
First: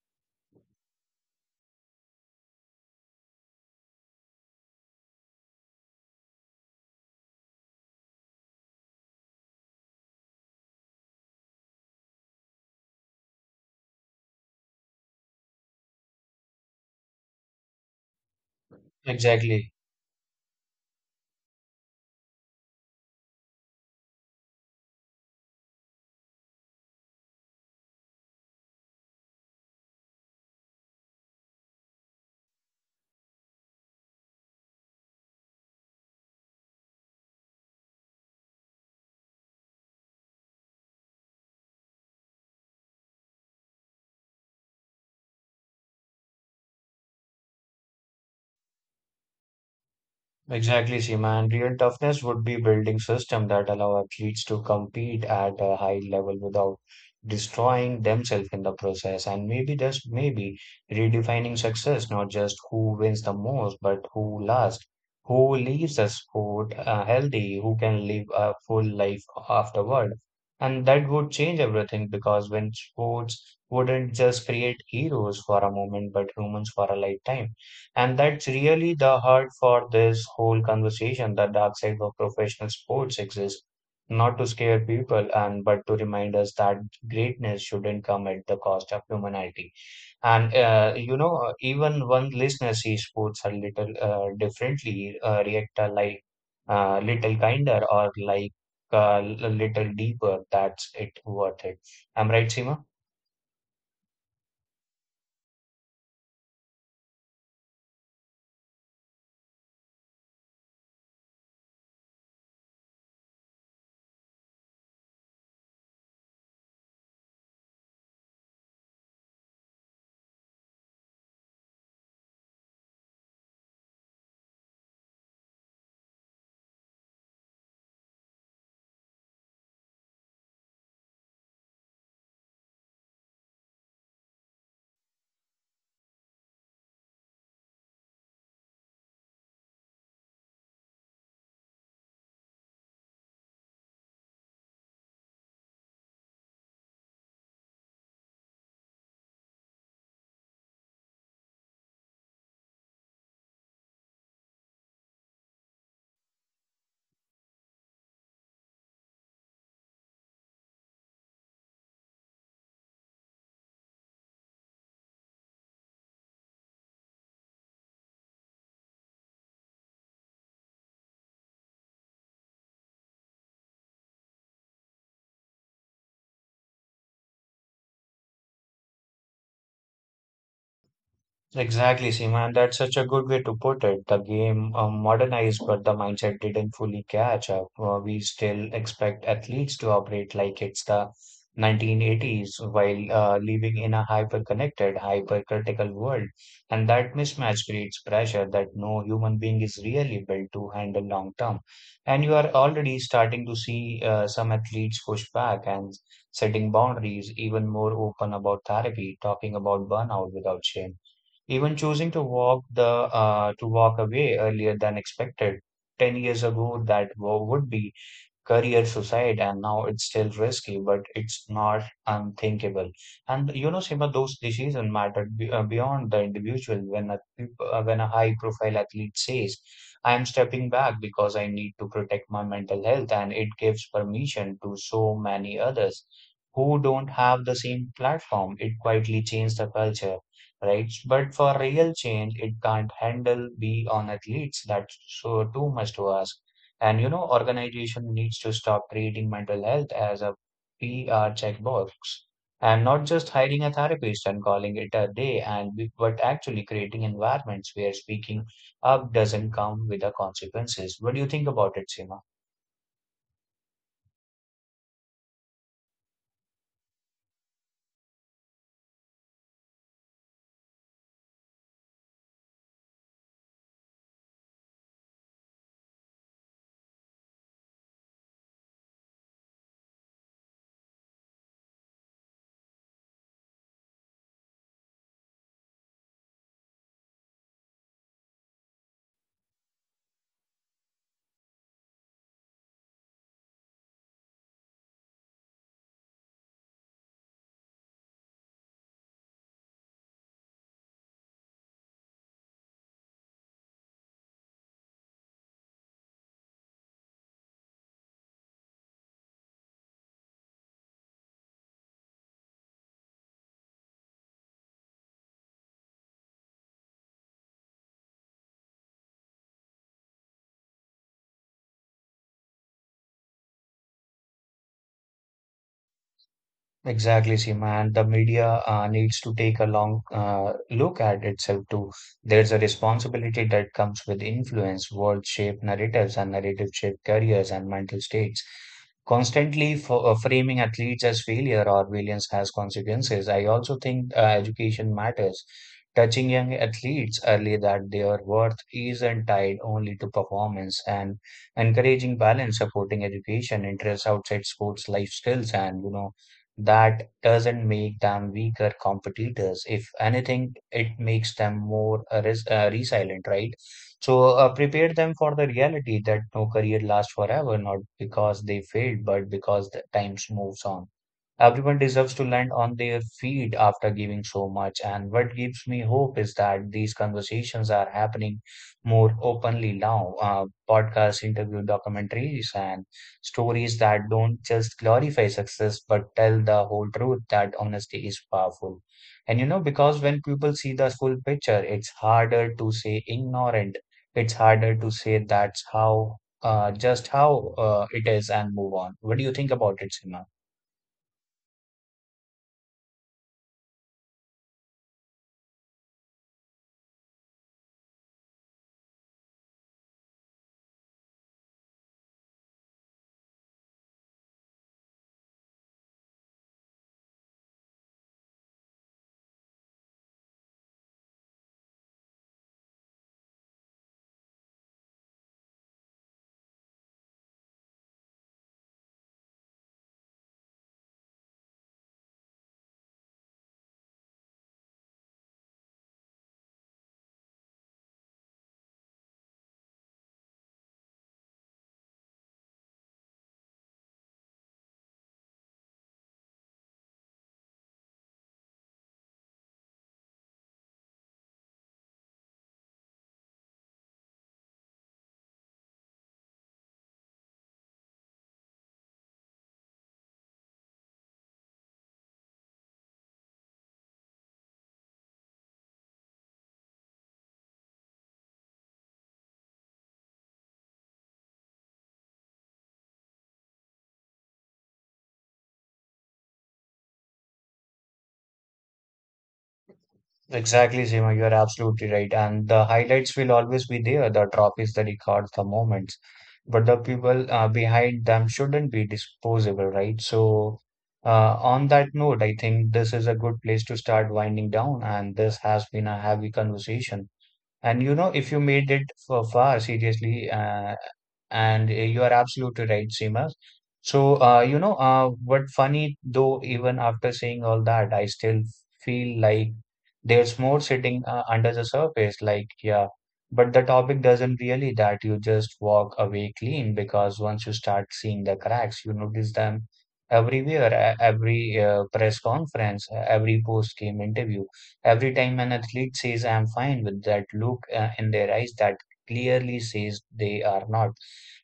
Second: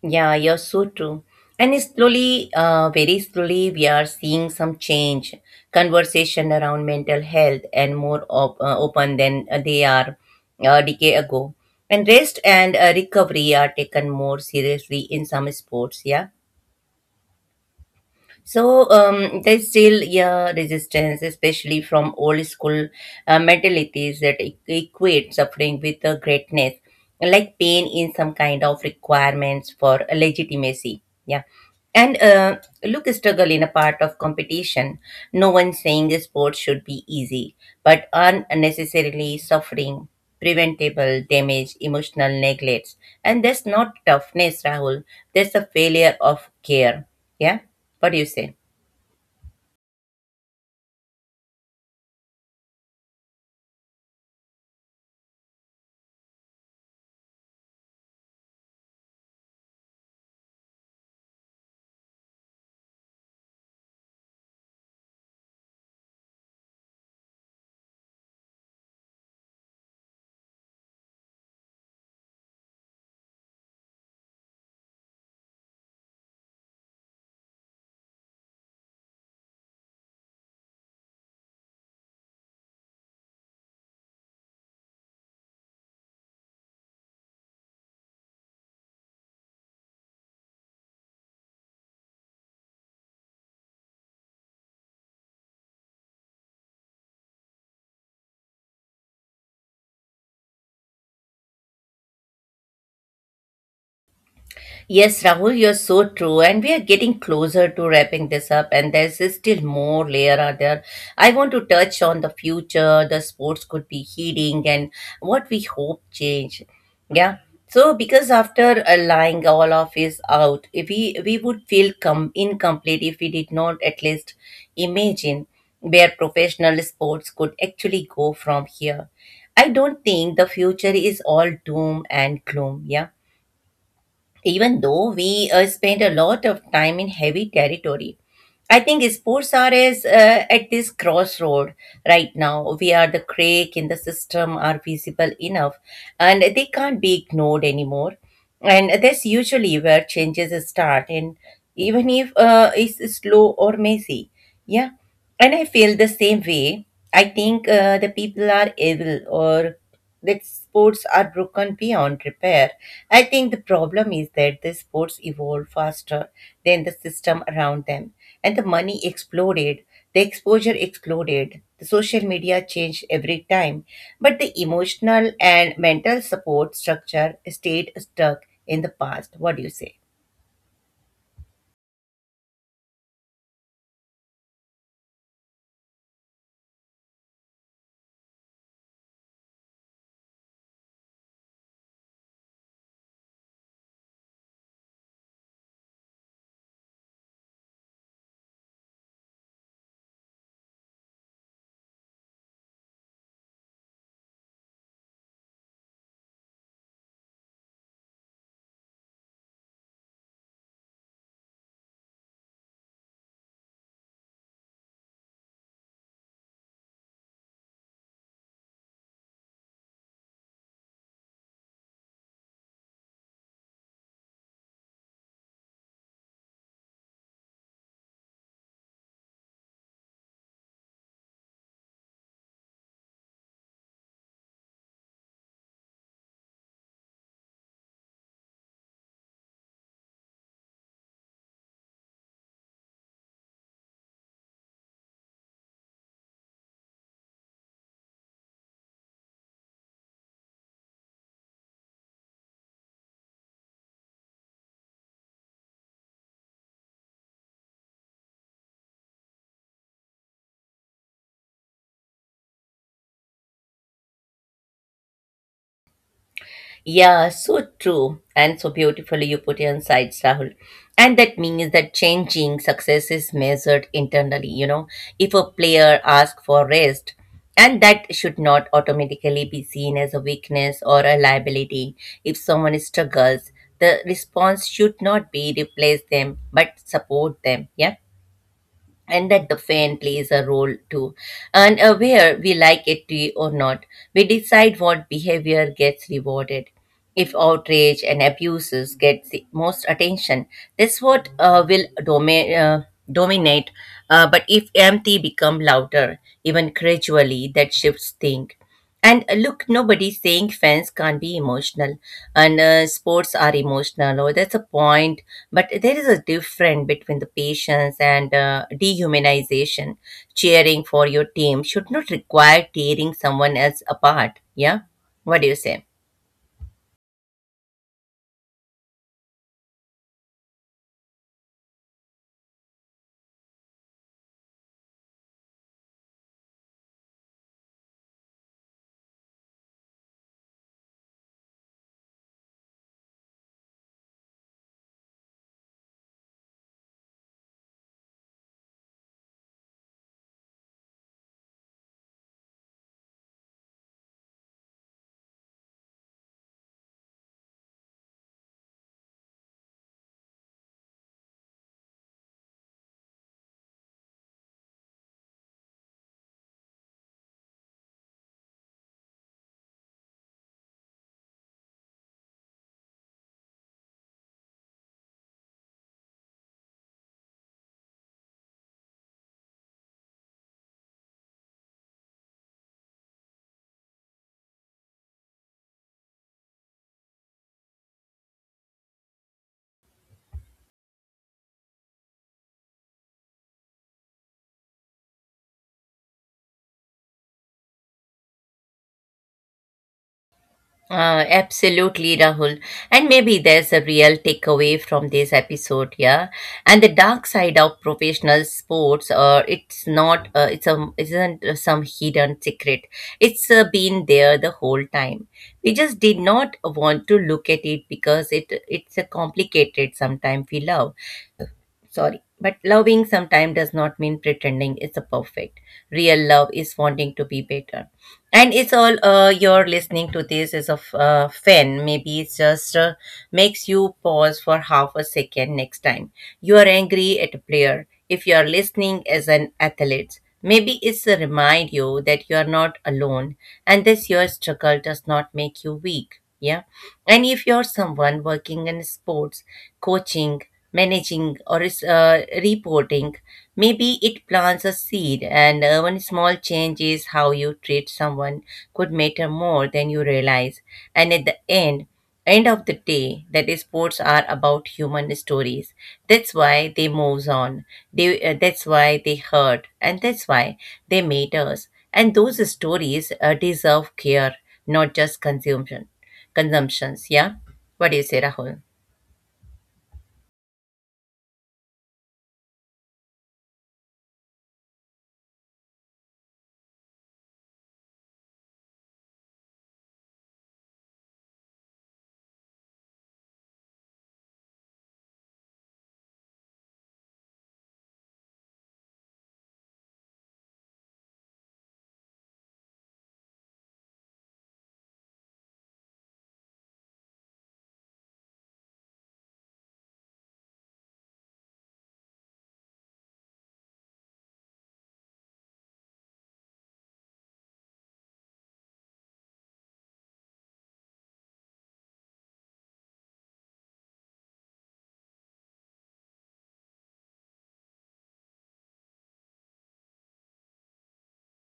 Yeah, you're so true. And it's slowly, very slowly we are seeing some change. Conversation around mental health and more open than they are a decade ago, and rest and recovery are taken more seriously in some sports. Yeah, so there's Exactly. still, yeah, resistance, especially from old school mentalities that equate suffering with greatness, like pain in some kind of requirements for legitimacy. Yeah and Look, struggle in a part of competition. No one saying sports should be easy, but unnecessarily suffering, preventable damage, emotional neglects. And that's not toughness, Rahul. That's a failure of care. Yeah? What do you say? Exactly, Seema. And real toughness would be building system that allow athletes to compete at a high level without destroying themselves in the process. And maybe just maybe redefining success, not just who wins the most, but who lasts, who leaves the sport healthy, who can live a full life afterward. And that would change everything because when sports wouldn't just create heroes for a moment, but humans for a lifetime. And that's really the heart for this whole conversation. The dark side of professional sports exists not to scare people and but to remind us that greatness shouldn't come at the cost of humanity. And even one listener sees sports a little differently, react a like little kinder or like a little deeper. That's it worth it. I'm right, Seema? Yes, Rahul, you're so true. And we are getting closer to wrapping this up, and there's still more layer out there. I want to touch on the future, the sports could be heating, and what we hope change. Yeah. So, because after lying all of is out, if we would feel incomplete if we did not at least imagine where professional sports could actually go from here. I don't think the future is all doom and gloom. Yeah, even though we spend a lot of time in heavy territory, I think sports are at this crossroad right now. We are the crack in the system are visible enough, and they can't be ignored anymore, and that's usually where changes start, and even if it's slow or messy. Yeah, and I feel the same way. I think the people are evil or that sports are broken beyond repair. I think the problem is that the sports evolved faster than the system around them, and the money exploded, the exposure exploded, the social media changed every time, but the emotional and mental support structure stayed stuck in the past. What do you say? Exactly, Seema, and that's such a good way to put it. The game modernized, but the mindset didn't fully catch up. We still expect athletes to operate like it's the 1980s while living in a hyper-connected, hyper-critical world. And that mismatch creates pressure that no human being is really built to handle long term. And you are already starting to see some athletes push back and setting boundaries, even more open about therapy, talking about burnout without shame even choosing to walk away earlier than expected. 10 years ago, that would be career suicide and now it's still risky but it's not unthinkable and you know Sima those decisions matter beyond the individual when a high profile athlete says I am stepping back because I need to protect my mental health and it gives permission to so many others who don't have the same platform it quietly changes the culture right but for real change it can't handle be on athletes that's so too much to ask and you know, organization needs to stop treating mental health as a PR checkbox and not just hiring a therapist and calling it a day and but actually creating environments where speaking up doesn't come with the consequences. What do you think about it, Seema? Yeah, so true, and so beautifully you put it inside, Rahul. And that means that changing success is measured internally, you know. If a player asks for rest, and that should not automatically be seen as a weakness or a liability. If someone struggles, the response should not be replace them but support them. Yeah, and that the fan plays a role too. And where we like it to or not, we decide what behavior gets rewarded. If outrage and abuses get the most attention, this what will dominate. But if empty become louder, even gradually, that shifts thing. And look, nobody's saying fans can't be emotional and sports are emotional, or that's a point. But there is a difference between the patience and dehumanization. Cheering for your team should not require tearing someone else apart. Yeah? What do you say? Exactly, Seema, and the media needs to take a long look at itself too. There's a responsibility that comes with influence, world shape narratives, and narrative shape careers and mental states. Framing athletes as failure or villains has consequences. I also think education matters. Touching young athletes early that their worth isn't tied only to performance and encouraging balance, supporting education, interests outside sports, life skills, and you know that doesn't make them weaker competitors. If anything, it makes them more resilient, right? So prepare them for the reality that no career lasts forever, not because they failed, but because the times moves on. Everyone deserves to land on their feet after giving so much. And what gives me hope is that these conversations are happening more openly now. Podcasts, interview documentaries, and stories that don't just glorify success but tell the whole truth that honesty is powerful. And you know, because when people see the full picture, it's harder to say ignorant. It's harder to say just how it is and move on. What do you think about it, Sima? Absolutely, Rahul. And maybe there's a real takeaway from this episode, yeah. And the dark side of professional sports, it's not, it's a, isn't some hidden secret. It's been there the whole time. We just did not want to look at it because it's a complicated. Sometimes we love, sorry, but loving sometimes does not mean pretending it's a perfect. Real love is wanting to be better, and it's all you're listening to this is of fan, maybe it's just makes you pause for half a second next time you are angry at a player. If you are listening as an athlete, maybe it's a remind you that you are not alone, and this your struggle does not make you weak, yeah. And if you're someone working in sports, coaching, managing or is, reporting. Maybe it plants a seed, and one small change is how you treat someone could matter more than you realize. And at the end, end of the day, that is, sports are about human stories. That's why they moves on. They that's why they hurt, and that's why they matters. And those stories deserve care, not just consumption. Consumptions, yeah. What do you say, Rahul? Exactly, Seema, you are absolutely right. And the highlights will always be there, the trophies, the records, the moments. But the people behind them shouldn't be disposable, right? So, on that note, I think this is a good place to start winding down. And this has been a heavy conversation. And you know, if you made it for far, seriously, and you are absolutely right, Seema. So, you know, what funny though, even after saying all that, I still feel like there's more sitting under the surface. Like, yeah, but the topic doesn't really that you just walk away clean because once you start seeing the cracks, you notice them everywhere, every press conference, every post-game interview, every time an athlete says, I'm fine, with that look in their eyes that clearly says they are not.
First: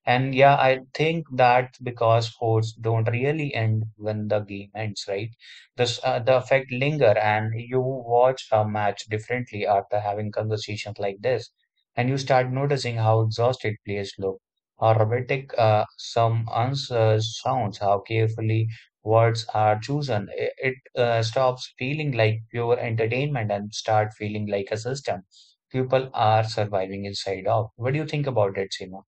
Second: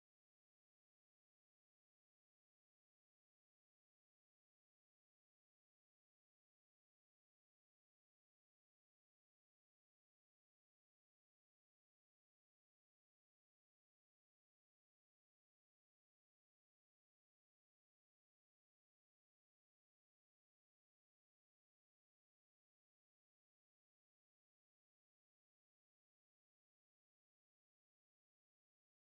And yeah, I think that's because sports don't really end when the game ends, right? This The effect linger, and you watch a match differently after having conversations like this, and you start noticing how exhausted players look, how robotic some answers sounds, how carefully words are chosen. It stops feeling like pure entertainment and start feeling like a system people are surviving inside of. What do you think about it, Seema?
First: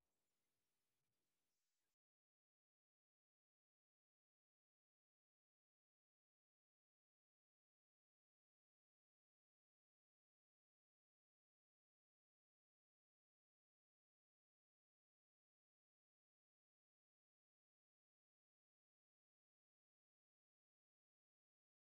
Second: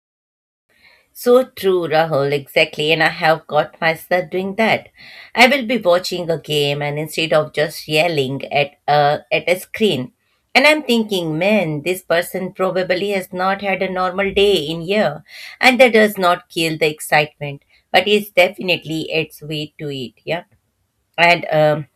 So true, Rahul, exactly. And I have caught myself doing that. I will be watching a game and instead of just yelling at at a screen, and I'm thinking, man, this person probably has not had a normal day in year. And that does not kill the excitement, but it definitely adds weight to it. Yeah. And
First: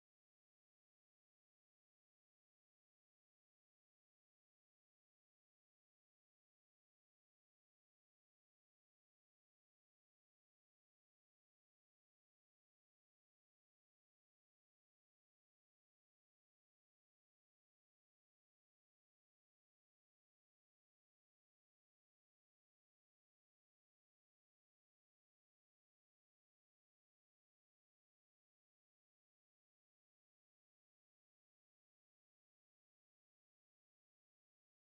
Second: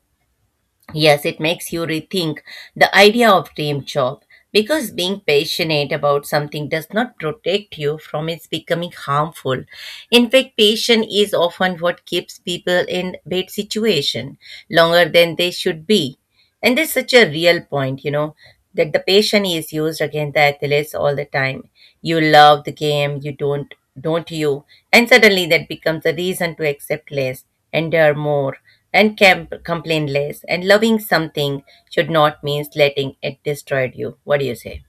Yes, it makes you rethink the idea of dream job, because being passionate about something does not protect you from its becoming harmful. In fact, passion is often what keeps people in bad situation longer than they should be. And there's such a real point, you know, that the patient is used against the athletes all the time. You love the game, you don't you? And suddenly that becomes a reason to accept less, endure more, and complain less. And loving something should not mean letting it destroy you. What do you say?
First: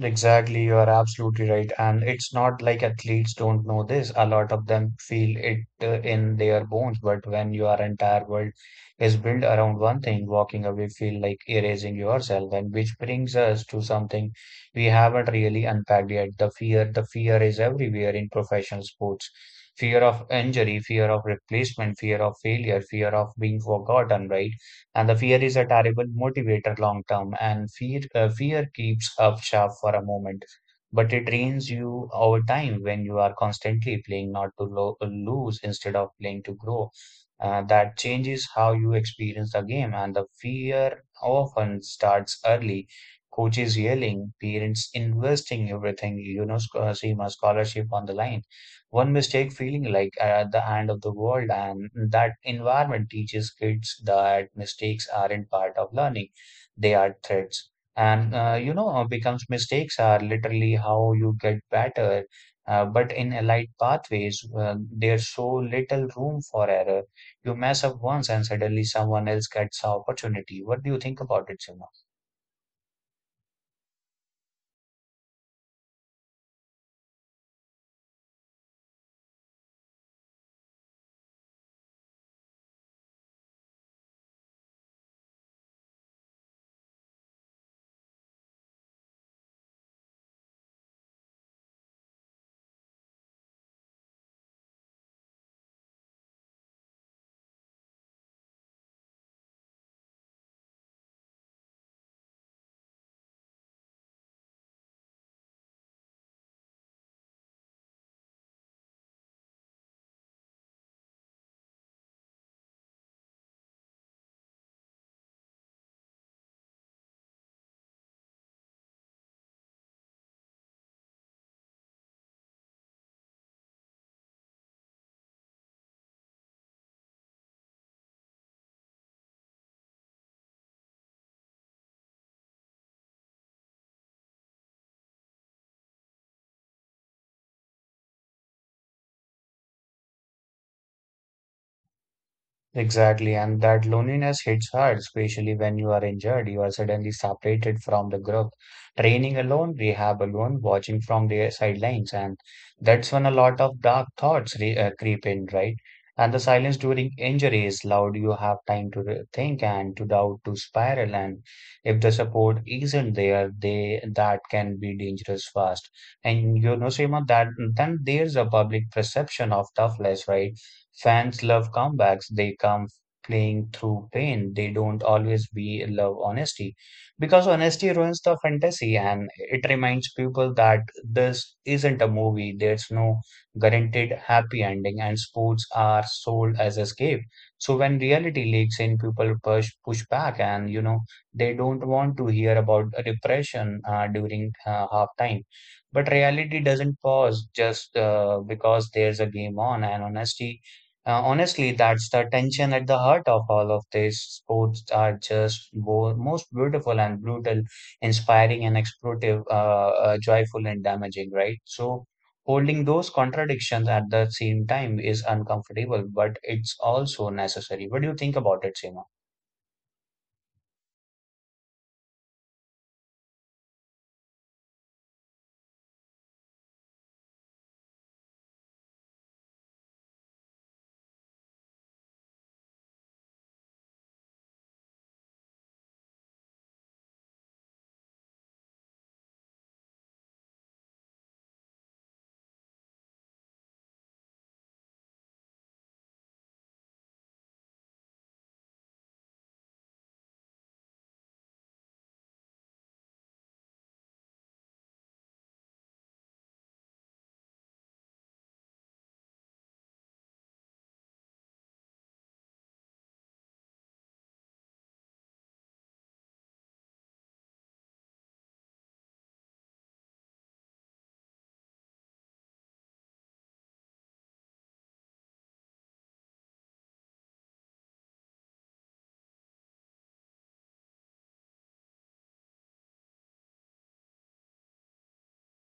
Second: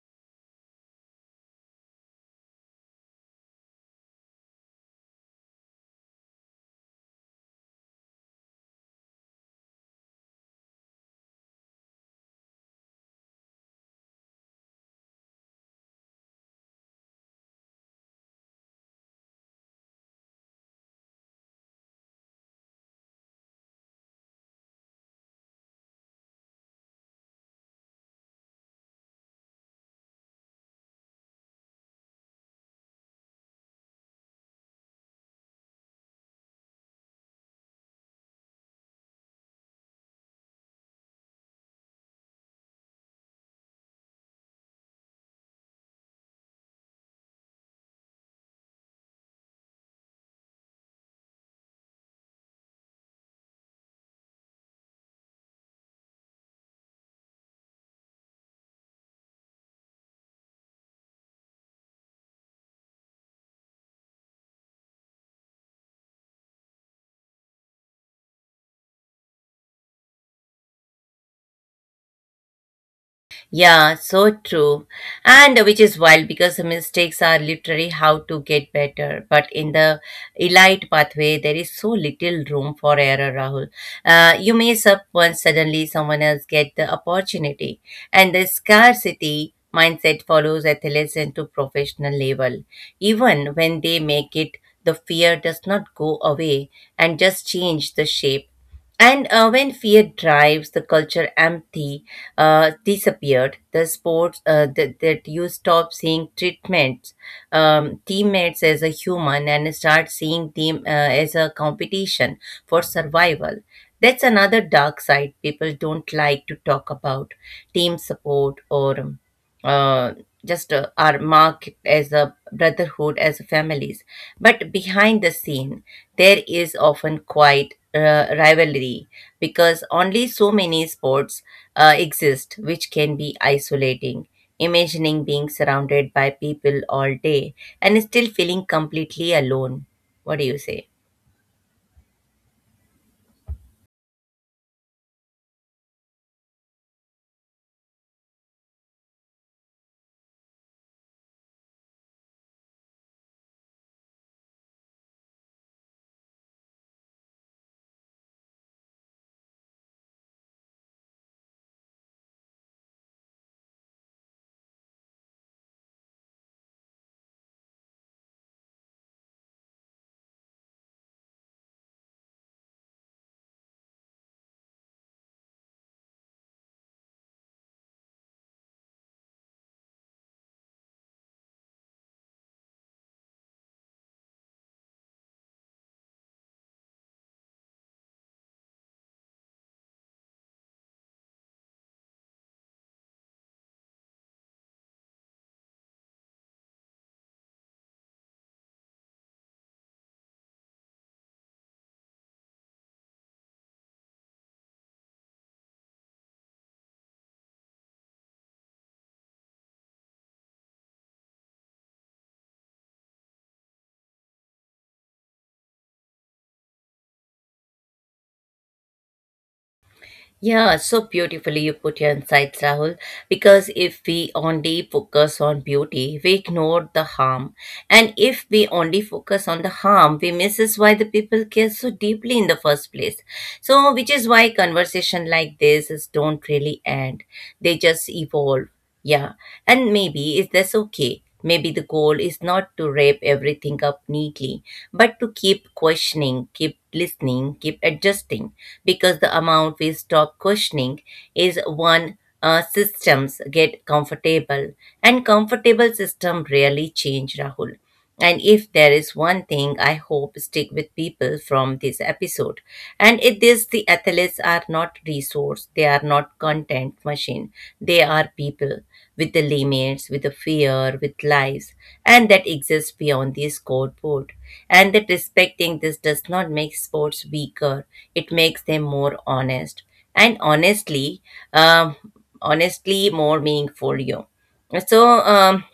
Exactly, you are absolutely right. And it's not like athletes don't know this. A lot of them feel it in their bones. But when your entire world is built around one thing, walking away feel like erasing yourself. And which brings us to something we haven't really unpacked yet. The fear is everywhere in professional sports. Fear of injury, fear of replacement, fear of failure, fear of being forgotten, right? And the fear is a terrible motivator long term, and fear keeps up sharp for a moment, but it drains you over time when you are constantly playing not to lose instead of playing to grow. That changes how you experience the game, and the fear often starts early. Coaches yelling, parents investing everything, you know, seem a scholarship on the line, one mistake feeling like at the end of the world. And that environment teaches kids that mistakes aren't part of learning, they are threats. And becomes mistakes are literally how you get better. But in allied pathways, there's so little room for error. You mess up once and suddenly someone else gets the opportunity. What do you think about it, Simon? Yeah, so true. And which is wild because the mistakes are literally how to get better. But in the elite pathway, there is so little room for error, Rahul. You mess up once, suddenly someone else get the opportunity. And the scarcity mindset follows athletes into professional level. Even when they make it, the fear does not go away and just change the shape. And when fear drives the culture empty, disappeared, the sports that you stop seeing treatments, teammates as a human and start seeing them as a competition for survival. That's another dark side people don't like to talk about team support or uh, just are marked as a brotherhood, as families, but behind the scene there is often quite rivalry, because only so many sports exist, which can be isolating. Imagining being surrounded by people all day and still feeling completely alone. What do you say? Exactly, and that loneliness hits hard, especially when you are injured. You are suddenly separated from the group, training alone, rehab alone, watching from the sidelines, and that's when a lot of dark thoughts re creep in, right? And the silence during injury is loud. You have time to think and to doubt, to spiral, and if the support isn't there, they that can be dangerous fast. And you know, Seema, that then there's a public perception of toughness, right? Fans love comebacks. They come playing through pain. They don't always be love honesty, because honesty ruins the fantasy and it reminds people that this isn't a movie. There's no guaranteed happy ending, and sports are sold as escape. So when reality leaks in, people push back, and you know, they don't want to hear about depression during halftime. But reality doesn't pause just because there's a game on, and honesty honestly, that's the tension at the heart of all of this. Sports are just bo most beautiful and brutal, inspiring and exploitive, joyful and damaging, right? So, holding those contradictions at the same time is uncomfortable, but it's also necessary. What do you think about it, Seema? Yeah, so beautifully you put your insights, Rahul. Because if we only focus on beauty, we ignore the harm. And if we only focus on the harm, we miss why the people care so deeply in the first place. So, which is why conversation like this is don't really end. They just evolve. Yeah. And maybe is that's okay. Maybe the goal is not to wrap everything up neatly, but to keep questioning, keep listening, keep adjusting, because the amount we stop questioning is one systems get comfortable, and comfortable system rarely change, Rahul. And if there is one thing I hope stick with people from this episode, and it is the athletes are not resource, they are not content machine, they are people with the limits, with the fear, with lives, and that exists beyond this scoreboard. And that respecting this does not make sports weaker, it makes them more honest. And honestly, um, honestly more meaningful you. So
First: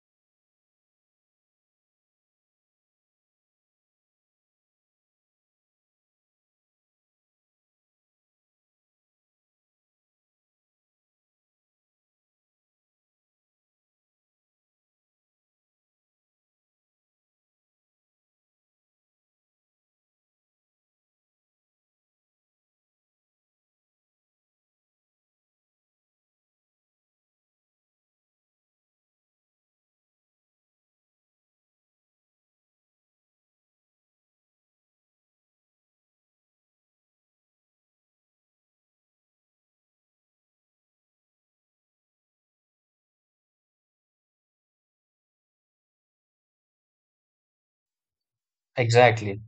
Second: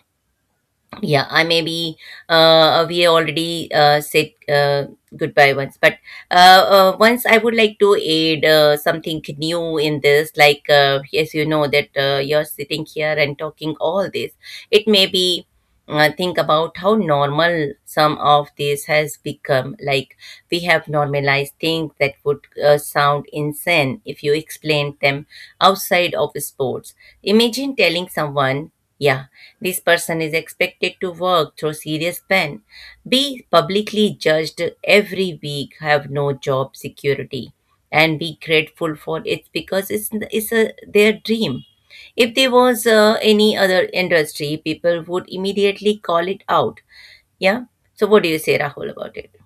yeah, I maybe we already said goodbye once, but uh, once I would like to add something new in this, like yes, you know that you're sitting here and talking all this, it may be think about how normal some of this has become. Like, we have normalized things that would sound insane if you explained them outside of sports. Imagine telling someone, yeah, this person is expected to work through serious pain, be publicly judged every week, have no job security, and be grateful for it because it's, their dream. If there was any other industry, people would immediately call it out. Yeah. So, what do you say, Rahul, about it? Exactly.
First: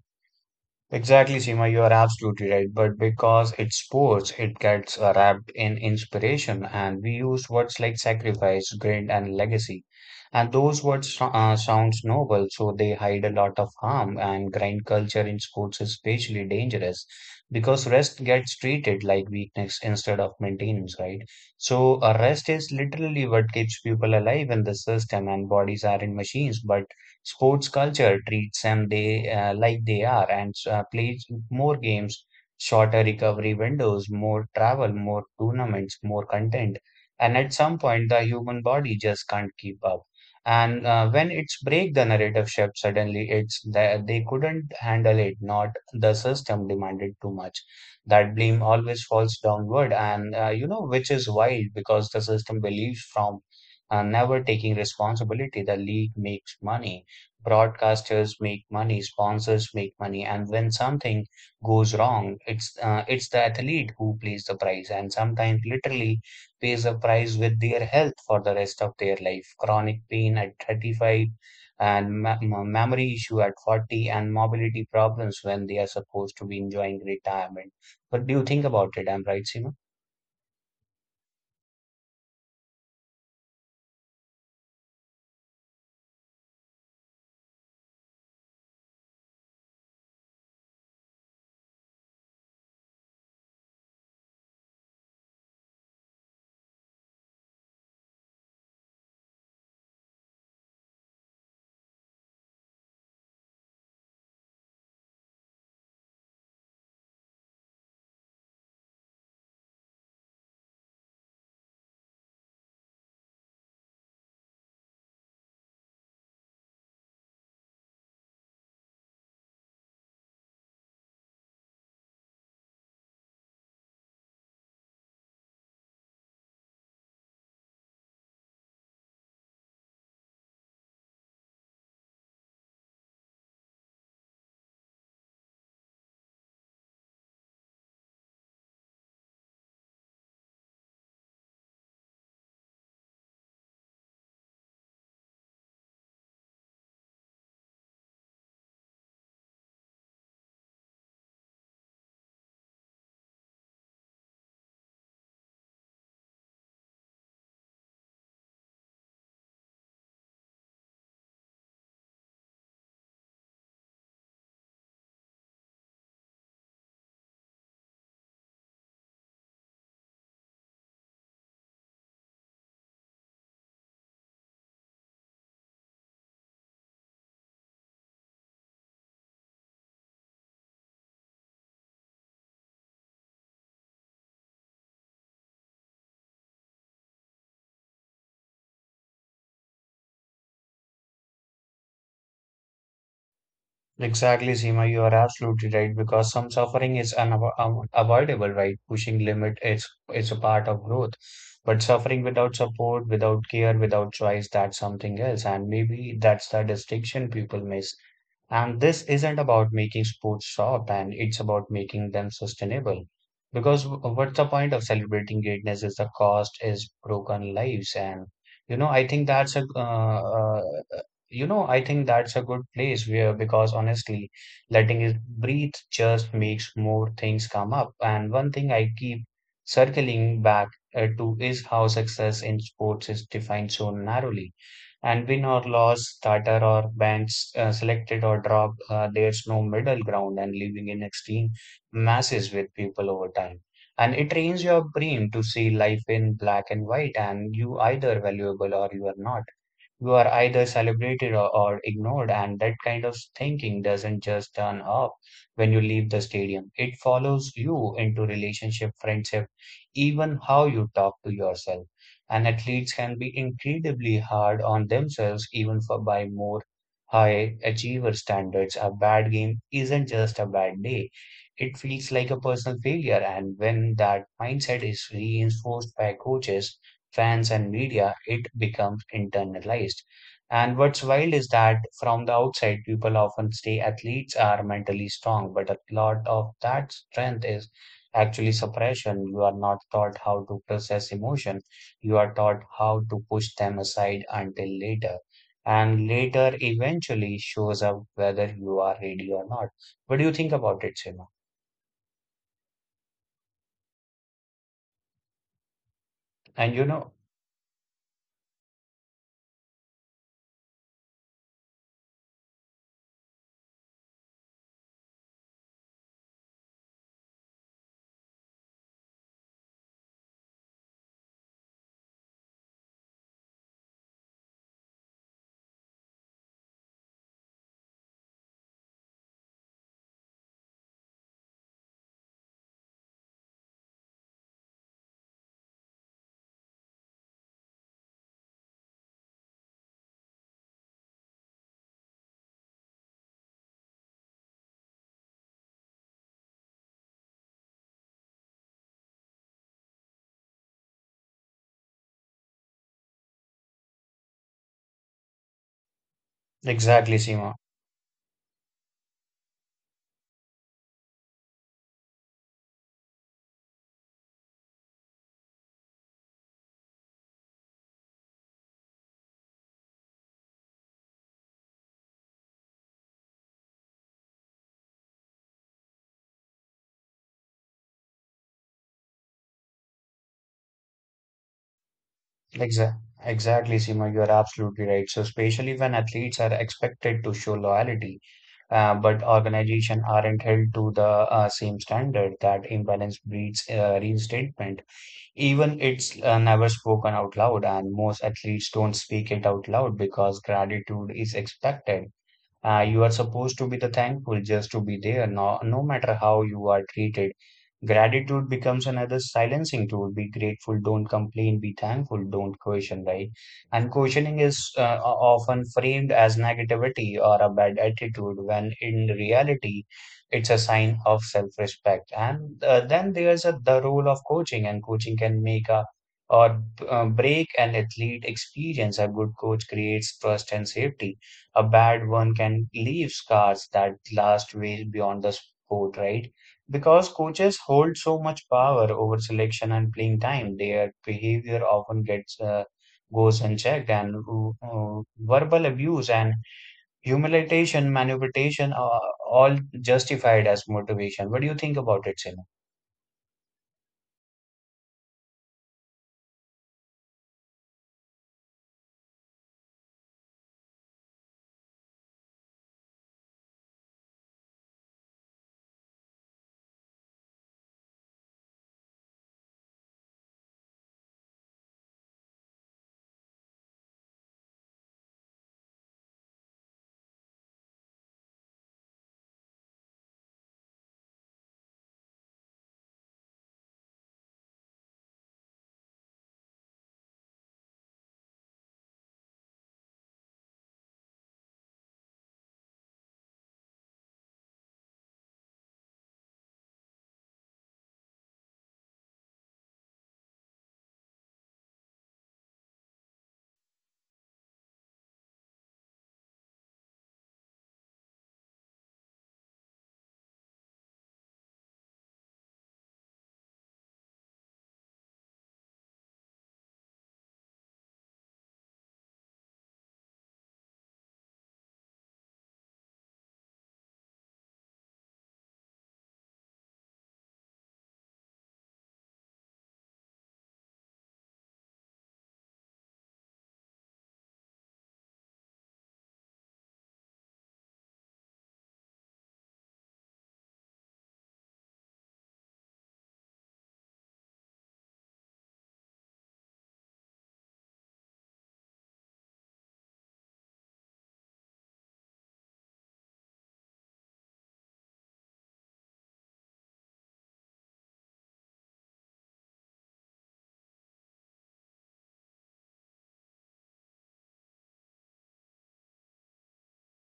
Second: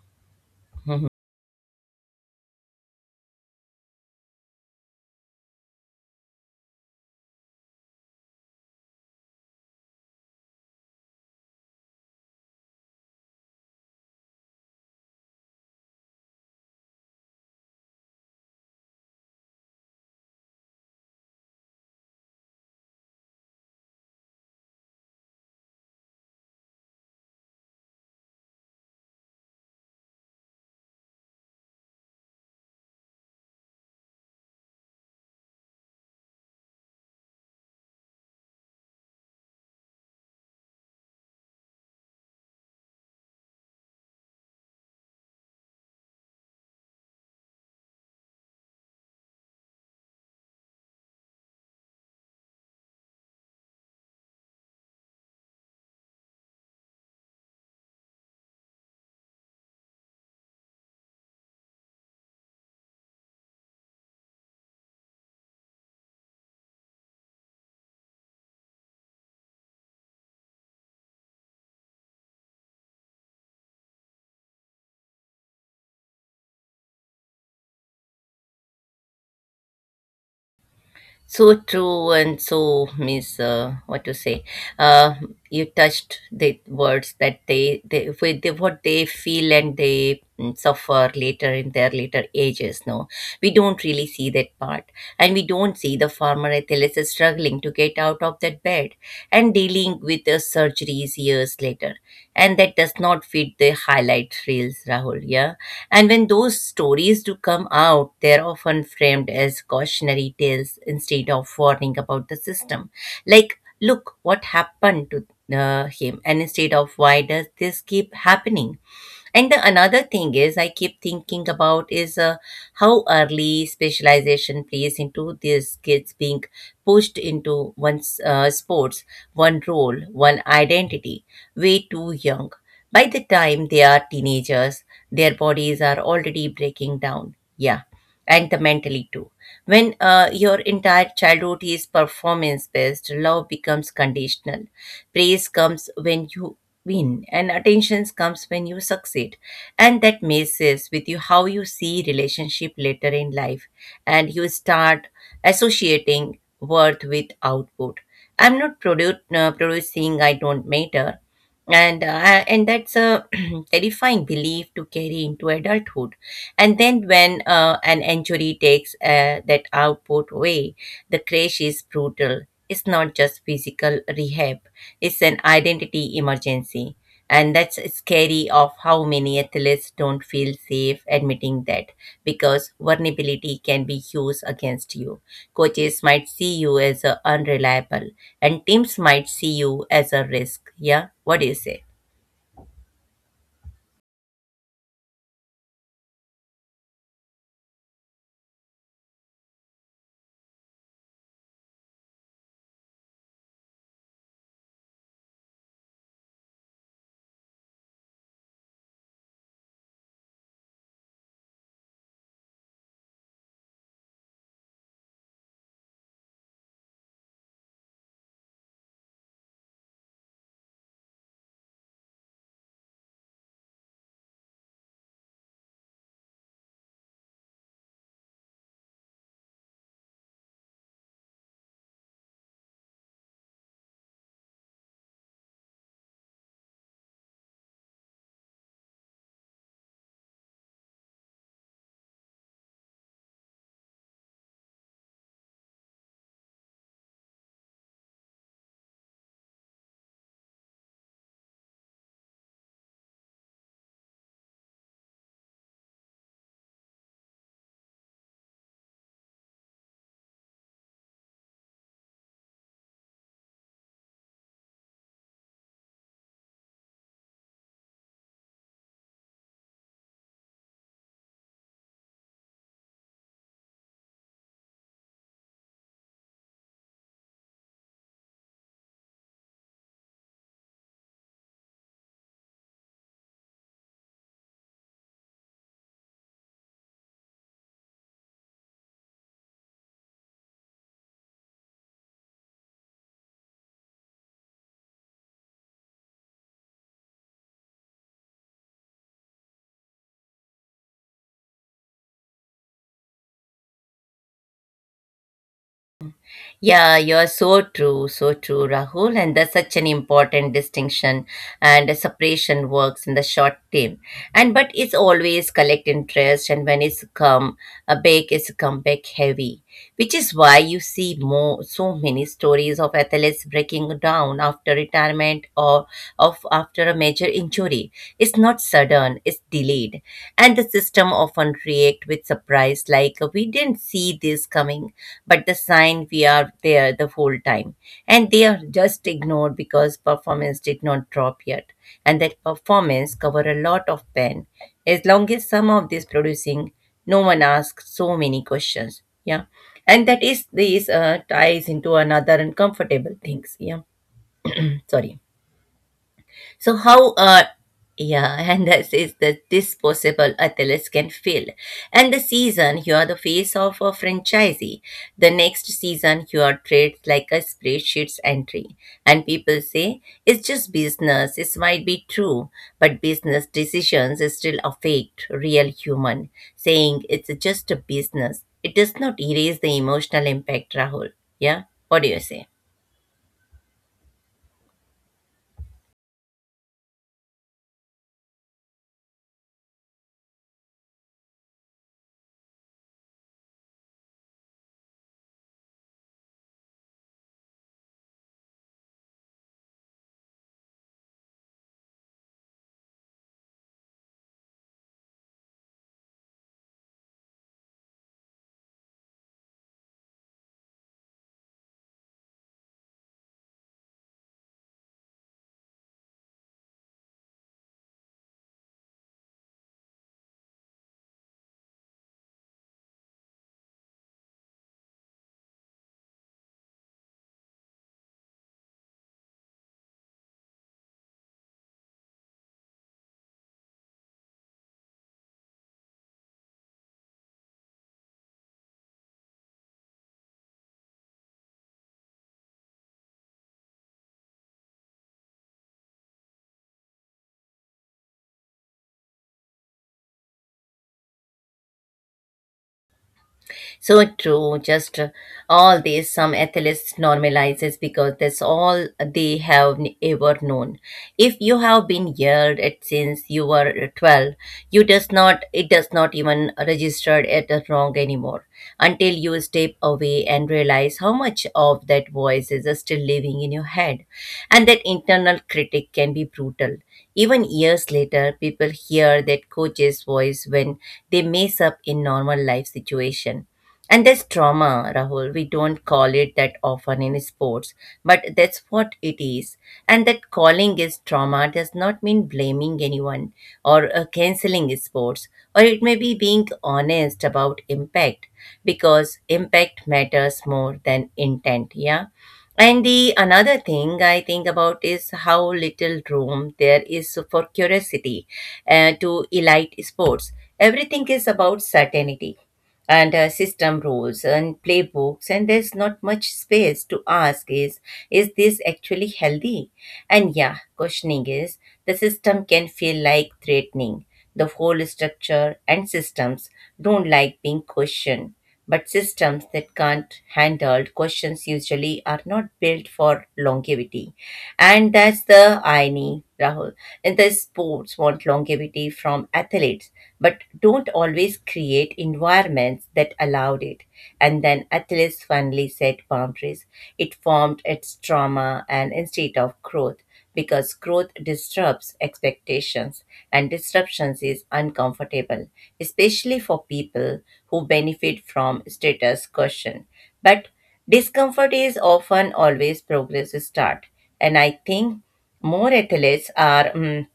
Exactly, Seema, you are absolutely right. But because it's sports, it gets wrapped in inspiration, and we use words like sacrifice, grit, and legacy. And those words sounds noble, so they hide a lot of harm. And grind culture in sports is especially dangerous because rest gets treated like weakness instead of maintenance, right? So rest is literally what keeps people alive in the system, and bodies aren't machines, but sports culture treats them they like they are, and plays more games, shorter recovery windows, more travel, more tournaments, more content. And at some point, the human body just can't keep up. And when it's break, the narrative shift suddenly, it's that they couldn't handle it. Not the system demanded too much. That blame always falls downward, and you know, which is wild because the system believes from never taking responsibility. The league makes money, broadcasters make money, sponsors make money, and when something goes wrong, it's the athlete who pays the price, and sometimes literally pays the price with their health for the rest of their life. Chronic pain at 35, and memory issue at 40, and mobility problems when they are supposed to be enjoying retirement. What do you think about it? I'm right, Seema? So true, and so means what to say. uh, you touched the words that they with the, what they feel and they, mm, suffer later in their later ages, no. We don't really see that part, and we don't see the farmer athelus is struggling to get out of that bed and dealing with the surgeries years later. And that does not fit the highlight reels, Rahul, yeah. And when those stories do come out, they're often framed as cautionary tales instead of warning about the system. Like, look what happened to him, and instead of why does this keep happening? And the another thing is, I keep thinking about is how early specialization plays into these kids being pushed into one sports, one role, one identity, way too young. By the time they are teenagers, their bodies are already breaking down. Yeah, and the mentally too. When your entire childhood is performance based, love becomes conditional. Praise comes when you win, and attention comes when you succeed, and that messes with you how you see relationship later in life. And you start associating worth with output. I'm not producing, I don't matter. And that's a terrifying belief to carry into adulthood. And then when an injury takes that output away, the crash is brutal. It's not just physical rehab, is an identity emergency. And that's scary of how many athletes don't feel safe admitting that because vulnerability can be used against you. Coaches might see you as a unreliable, and teams might see you as a risk. Yeah, what do you say? Exactly, Seema, you are absolutely right because some suffering is unavoidable, right? Pushing limit is a part of growth, but suffering without support, without care, without choice, that's something else, and maybe that's the distinction people miss. And this isn't about making sports stop, and it's about making them sustainable. Because what's the point of celebrating greatness if the cost is broken lives? And you know, I think that's a You know, I think that's a good place where, because honestly, letting it breathe just makes more things come up. And one thing I keep circling back to is how success in sports is defined so narrowly, and win or loss, Tata or banks, selected or dropped, there's no middle ground, and living in extreme masses with people over time. And it trains your brain to see life in black and white, and you either valuable or you are not. You are either celebrated or ignored, and that kind of thinking doesn't just turn off when you leave the stadium. It follows you into relationship, friendship, even how you talk to yourself. And athletes can be incredibly hard on themselves, even for by more high achiever standards. A bad game isn't just a bad day, it feels like a personal failure, and when that mindset is reinforced by coaches, fans and media, it becomes internalized. And what's wild is that from the outside, people often say athletes are mentally strong, but a lot of that strength is actually suppression. You are not taught how to process emotion, you are taught how to push them aside until later, and later eventually shows up whether you are ready or not. What do you think about it, Seema? And you Yeah, know, you're so true, Rahul. And that's such an important distinction. And a separation works in the short term. And but it's always collect interest, and when it's come a big, it's come back heavy, which is why you see more so many stories of athletes breaking down after retirement or of after a major injury. It's not sudden; it's delayed, and the system often react with surprise, like we didn't see this coming, but the sign we are there the whole time, and they are just ignored because performance did not drop yet. And that performance cover a lot of pain. As long as some of this producing, no one asks so many questions, yeah. And that is this ties into another uncomfortable things, yeah. Sorry, so how exactly, Seema. yeah, and that is the disposable Atlas can feel. And the season you are the face of a franchisee. The next season you are treated like a spreadsheet's entry. And people say it's just business. It might be true, but business decisions still affect real human. Saying it's just a business. It does not erase the emotional impact, Rahul. Yeah? What do you say? Exa exactly, Seema. You are absolutely right. So, especially when athletes are expected to show loyalty, but organizations aren't held to the same standard, that imbalance breeds reinstatement. Even it's never spoken out loud, and most athletes don't speak it out loud because gratitude is expected. You are supposed to be the thankful just to be there, no, no matter how you are treated. Gratitude becomes another silencing tool. Be grateful, don't complain, be thankful, don't question, right? And questioning is often framed as negativity or a bad attitude, when in reality, it's a sign of self-respect. And then there's a, the role of coaching, and coaching can make a or break an athlete experience. A good coach creates trust and safety, a bad one can leave scars that last way beyond the sport, right? Because coaches hold so much power over selection and playing time, their behavior often gets goes unchecked, and verbal abuse and humiliation, manipulation are all justified as motivation. What do you think about it, Simon? So true, just all this some athletes normalizes because that's all they have ever known. If you have been yelled at since you were 12, you does not it does not even registered at the wrong anymore until you step away and realize how much of that voice is still living in your head. And that internal critic can be brutal. Even years later, people hear that coach's voice when they mess up in normal life situation, and there's trauma, Rahul. We don't call it that often in sports, but that's what it is. And that calling is trauma does not mean blaming anyone or canceling sports, or it may be being honest about impact, because impact matters more than intent. Yeah. And the another thing I think about is how little room there is for curiosity to elite sports. Everything is about certainty and system rules and playbooks, and there's not much space to ask, is this actually healthy? And yeah, questioning is the system can feel like threatening the whole structure. And systems don't like being questioned, but systems that can't handle questions usually are not built for longevity. And that's the irony, Rahul. And the sports want longevity from athletes, but don't always create environments that allowed it. And then athletes finally set boundaries. It formed its trauma and instead of growth, because growth disrupts expectations, and disruptions is uncomfortable, especially for people who benefit from status question. But discomfort is often always progress start. And I think more athletes are, mm,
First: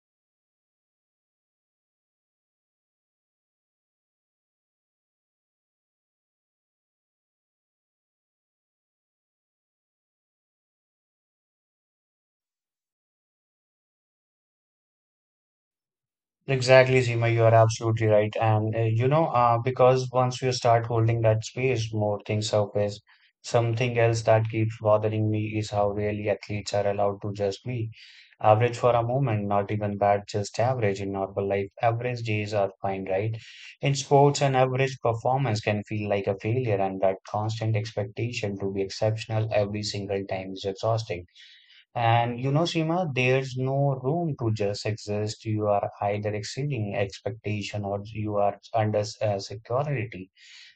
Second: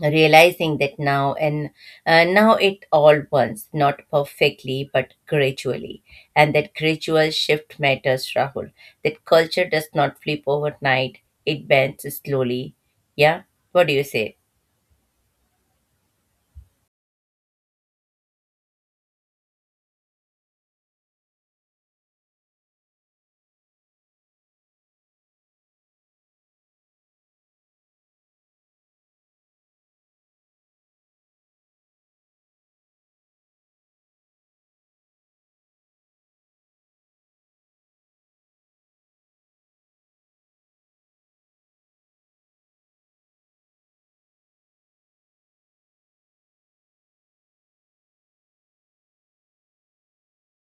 realizing that now, and now it all once, not perfectly, but gradually. And that gradual shift matters, Rahul. That culture does not flip overnight, it bends slowly. Yeah? What do you say? Exactly, Seema, you are absolutely right. And because once you start holding that space, more things surface. Something else that keeps bothering me is how really athletes are allowed to just be average for a moment, not even bad, just average in normal life. Average days are fine, right? In sports, an average performance can feel like a failure, and that constant expectation to be exceptional every single time is exhausting. And you know, Seema, there's no room to just exist. You are either exceeding expectation or you are under security.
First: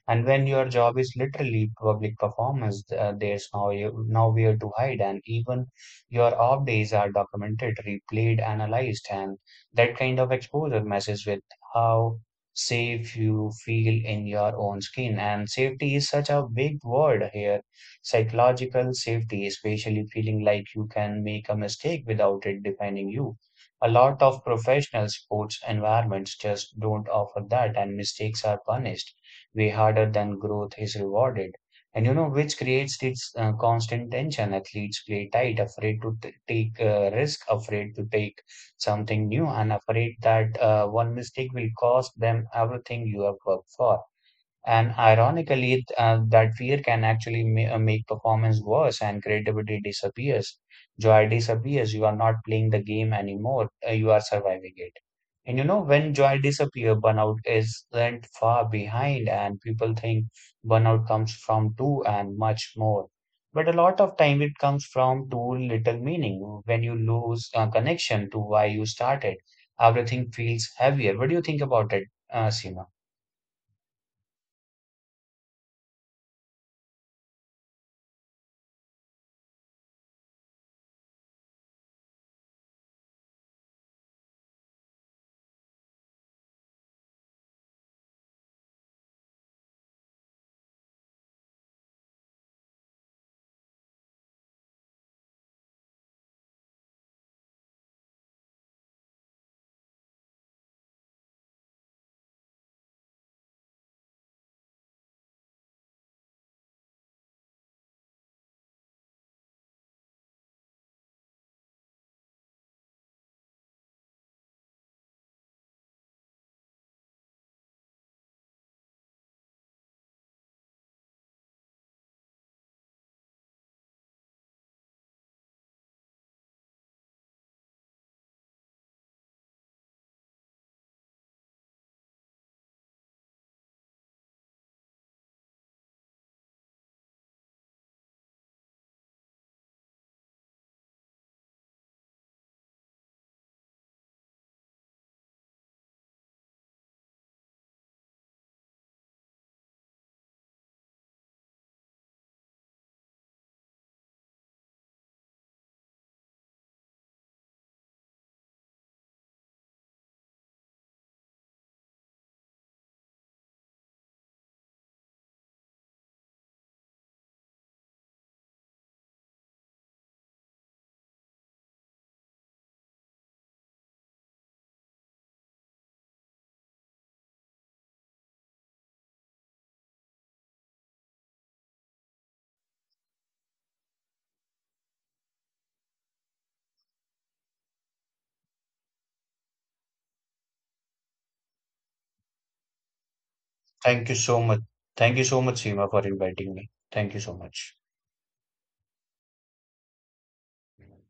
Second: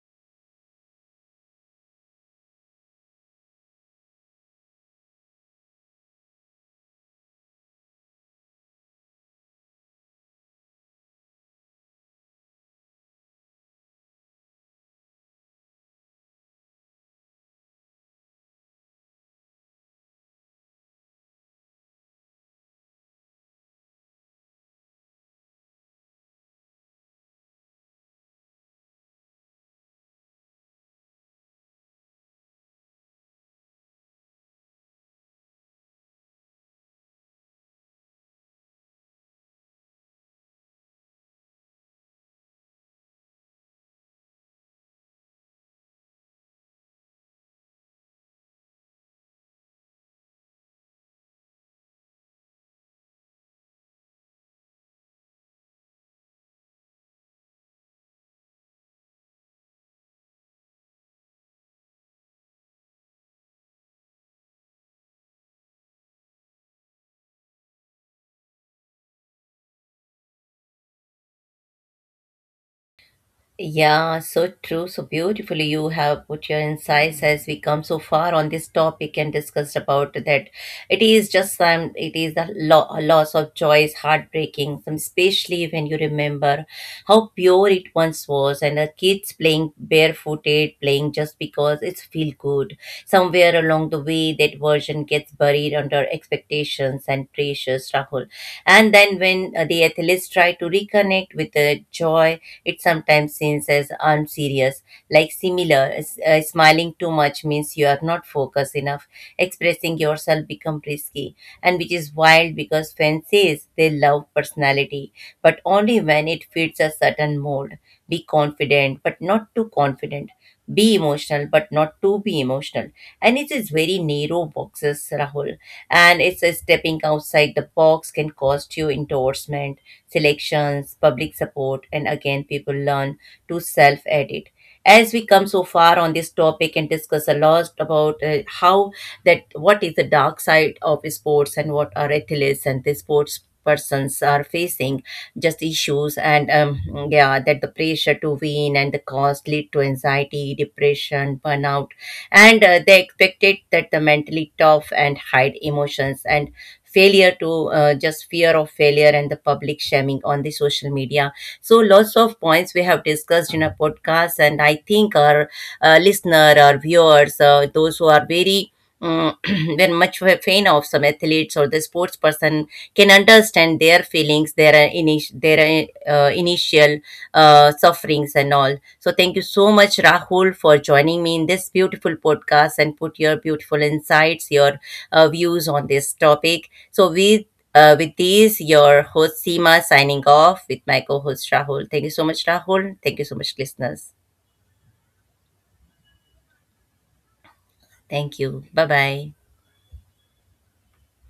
And when your job is literally public performance, there's nowhere to hide, and even your off days are documented, replayed, analyzed, and that kind of exposure messes with how safe you feel in your own skin. And safety is such a big word here. Psychological safety, especially feeling like you can make a mistake without it defining you. A lot of professional sports environments just don't offer that, and mistakes are punished way harder than growth is rewarded. And you know, which creates this constant tension. Athletes play tight, afraid to take risk, afraid to take something new, and afraid that one mistake will cost them everything you have worked for. And ironically, that fear can actually make performance worse, and creativity disappears. Joy disappears. You are not playing the game anymore. You are surviving it. And you know, when joy disappears, burnout is left far behind, and people think burnout comes from too and much more. But a lot of time it comes from too little meaning. When you lose connection to why you started, everything feels heavier. What do you think about it, Seema? Yeah, so true, so beautifully you have put your insights as we come so far on this topic and discussed about that. It is just some, it is the loss of joy is heartbreaking, some especially when you remember how pure it once was, and the kids playing barefooted, playing just because it's feel good. Somewhere along the way, that version gets buried under expectations and pressures, Rahul. And then when the athletes try to reconnect with the joy, it sometimes seems as unserious, like similar. Smiling too much means you are not focused enough. Expressing yourself become risky, and which is wild because fans says they love personality, but only when it fits a certain mold. Be confident, but not too confident. Be emotional, but not too be emotional. And it is very narrow boxes, Rahul, and it's a stepping outside the box can cost you endorsement, selections, public support. And again, people learn to self edit. As we come so far on this topic and discuss a lot about how that what is the dark side of sports and what are athletes and the sports persons are facing, just issues. And yeah, that the pressure to win and the cost lead to anxiety, depression, burnout, and they expected that the mentally tough and hide emotions, and failure to just fear of failure and the public shaming on the social media. So lots of points we have discussed in a podcast, and I think our listener, our viewers, those who are very um, very much a fan of some athletes or the sports person can understand their feelings, their their initial sufferings and all. So thank you so much, Rahul, for joining me in this beautiful podcast and put your beautiful insights, your views on this topic. So with these, your host Seema signing off with my co-host Rahul. Thank you so much, Rahul. Thank you so much, Thank you listeners. so much. Thank you so much, Seema, for inviting me. Thank you so much. Thank you. Bye bye.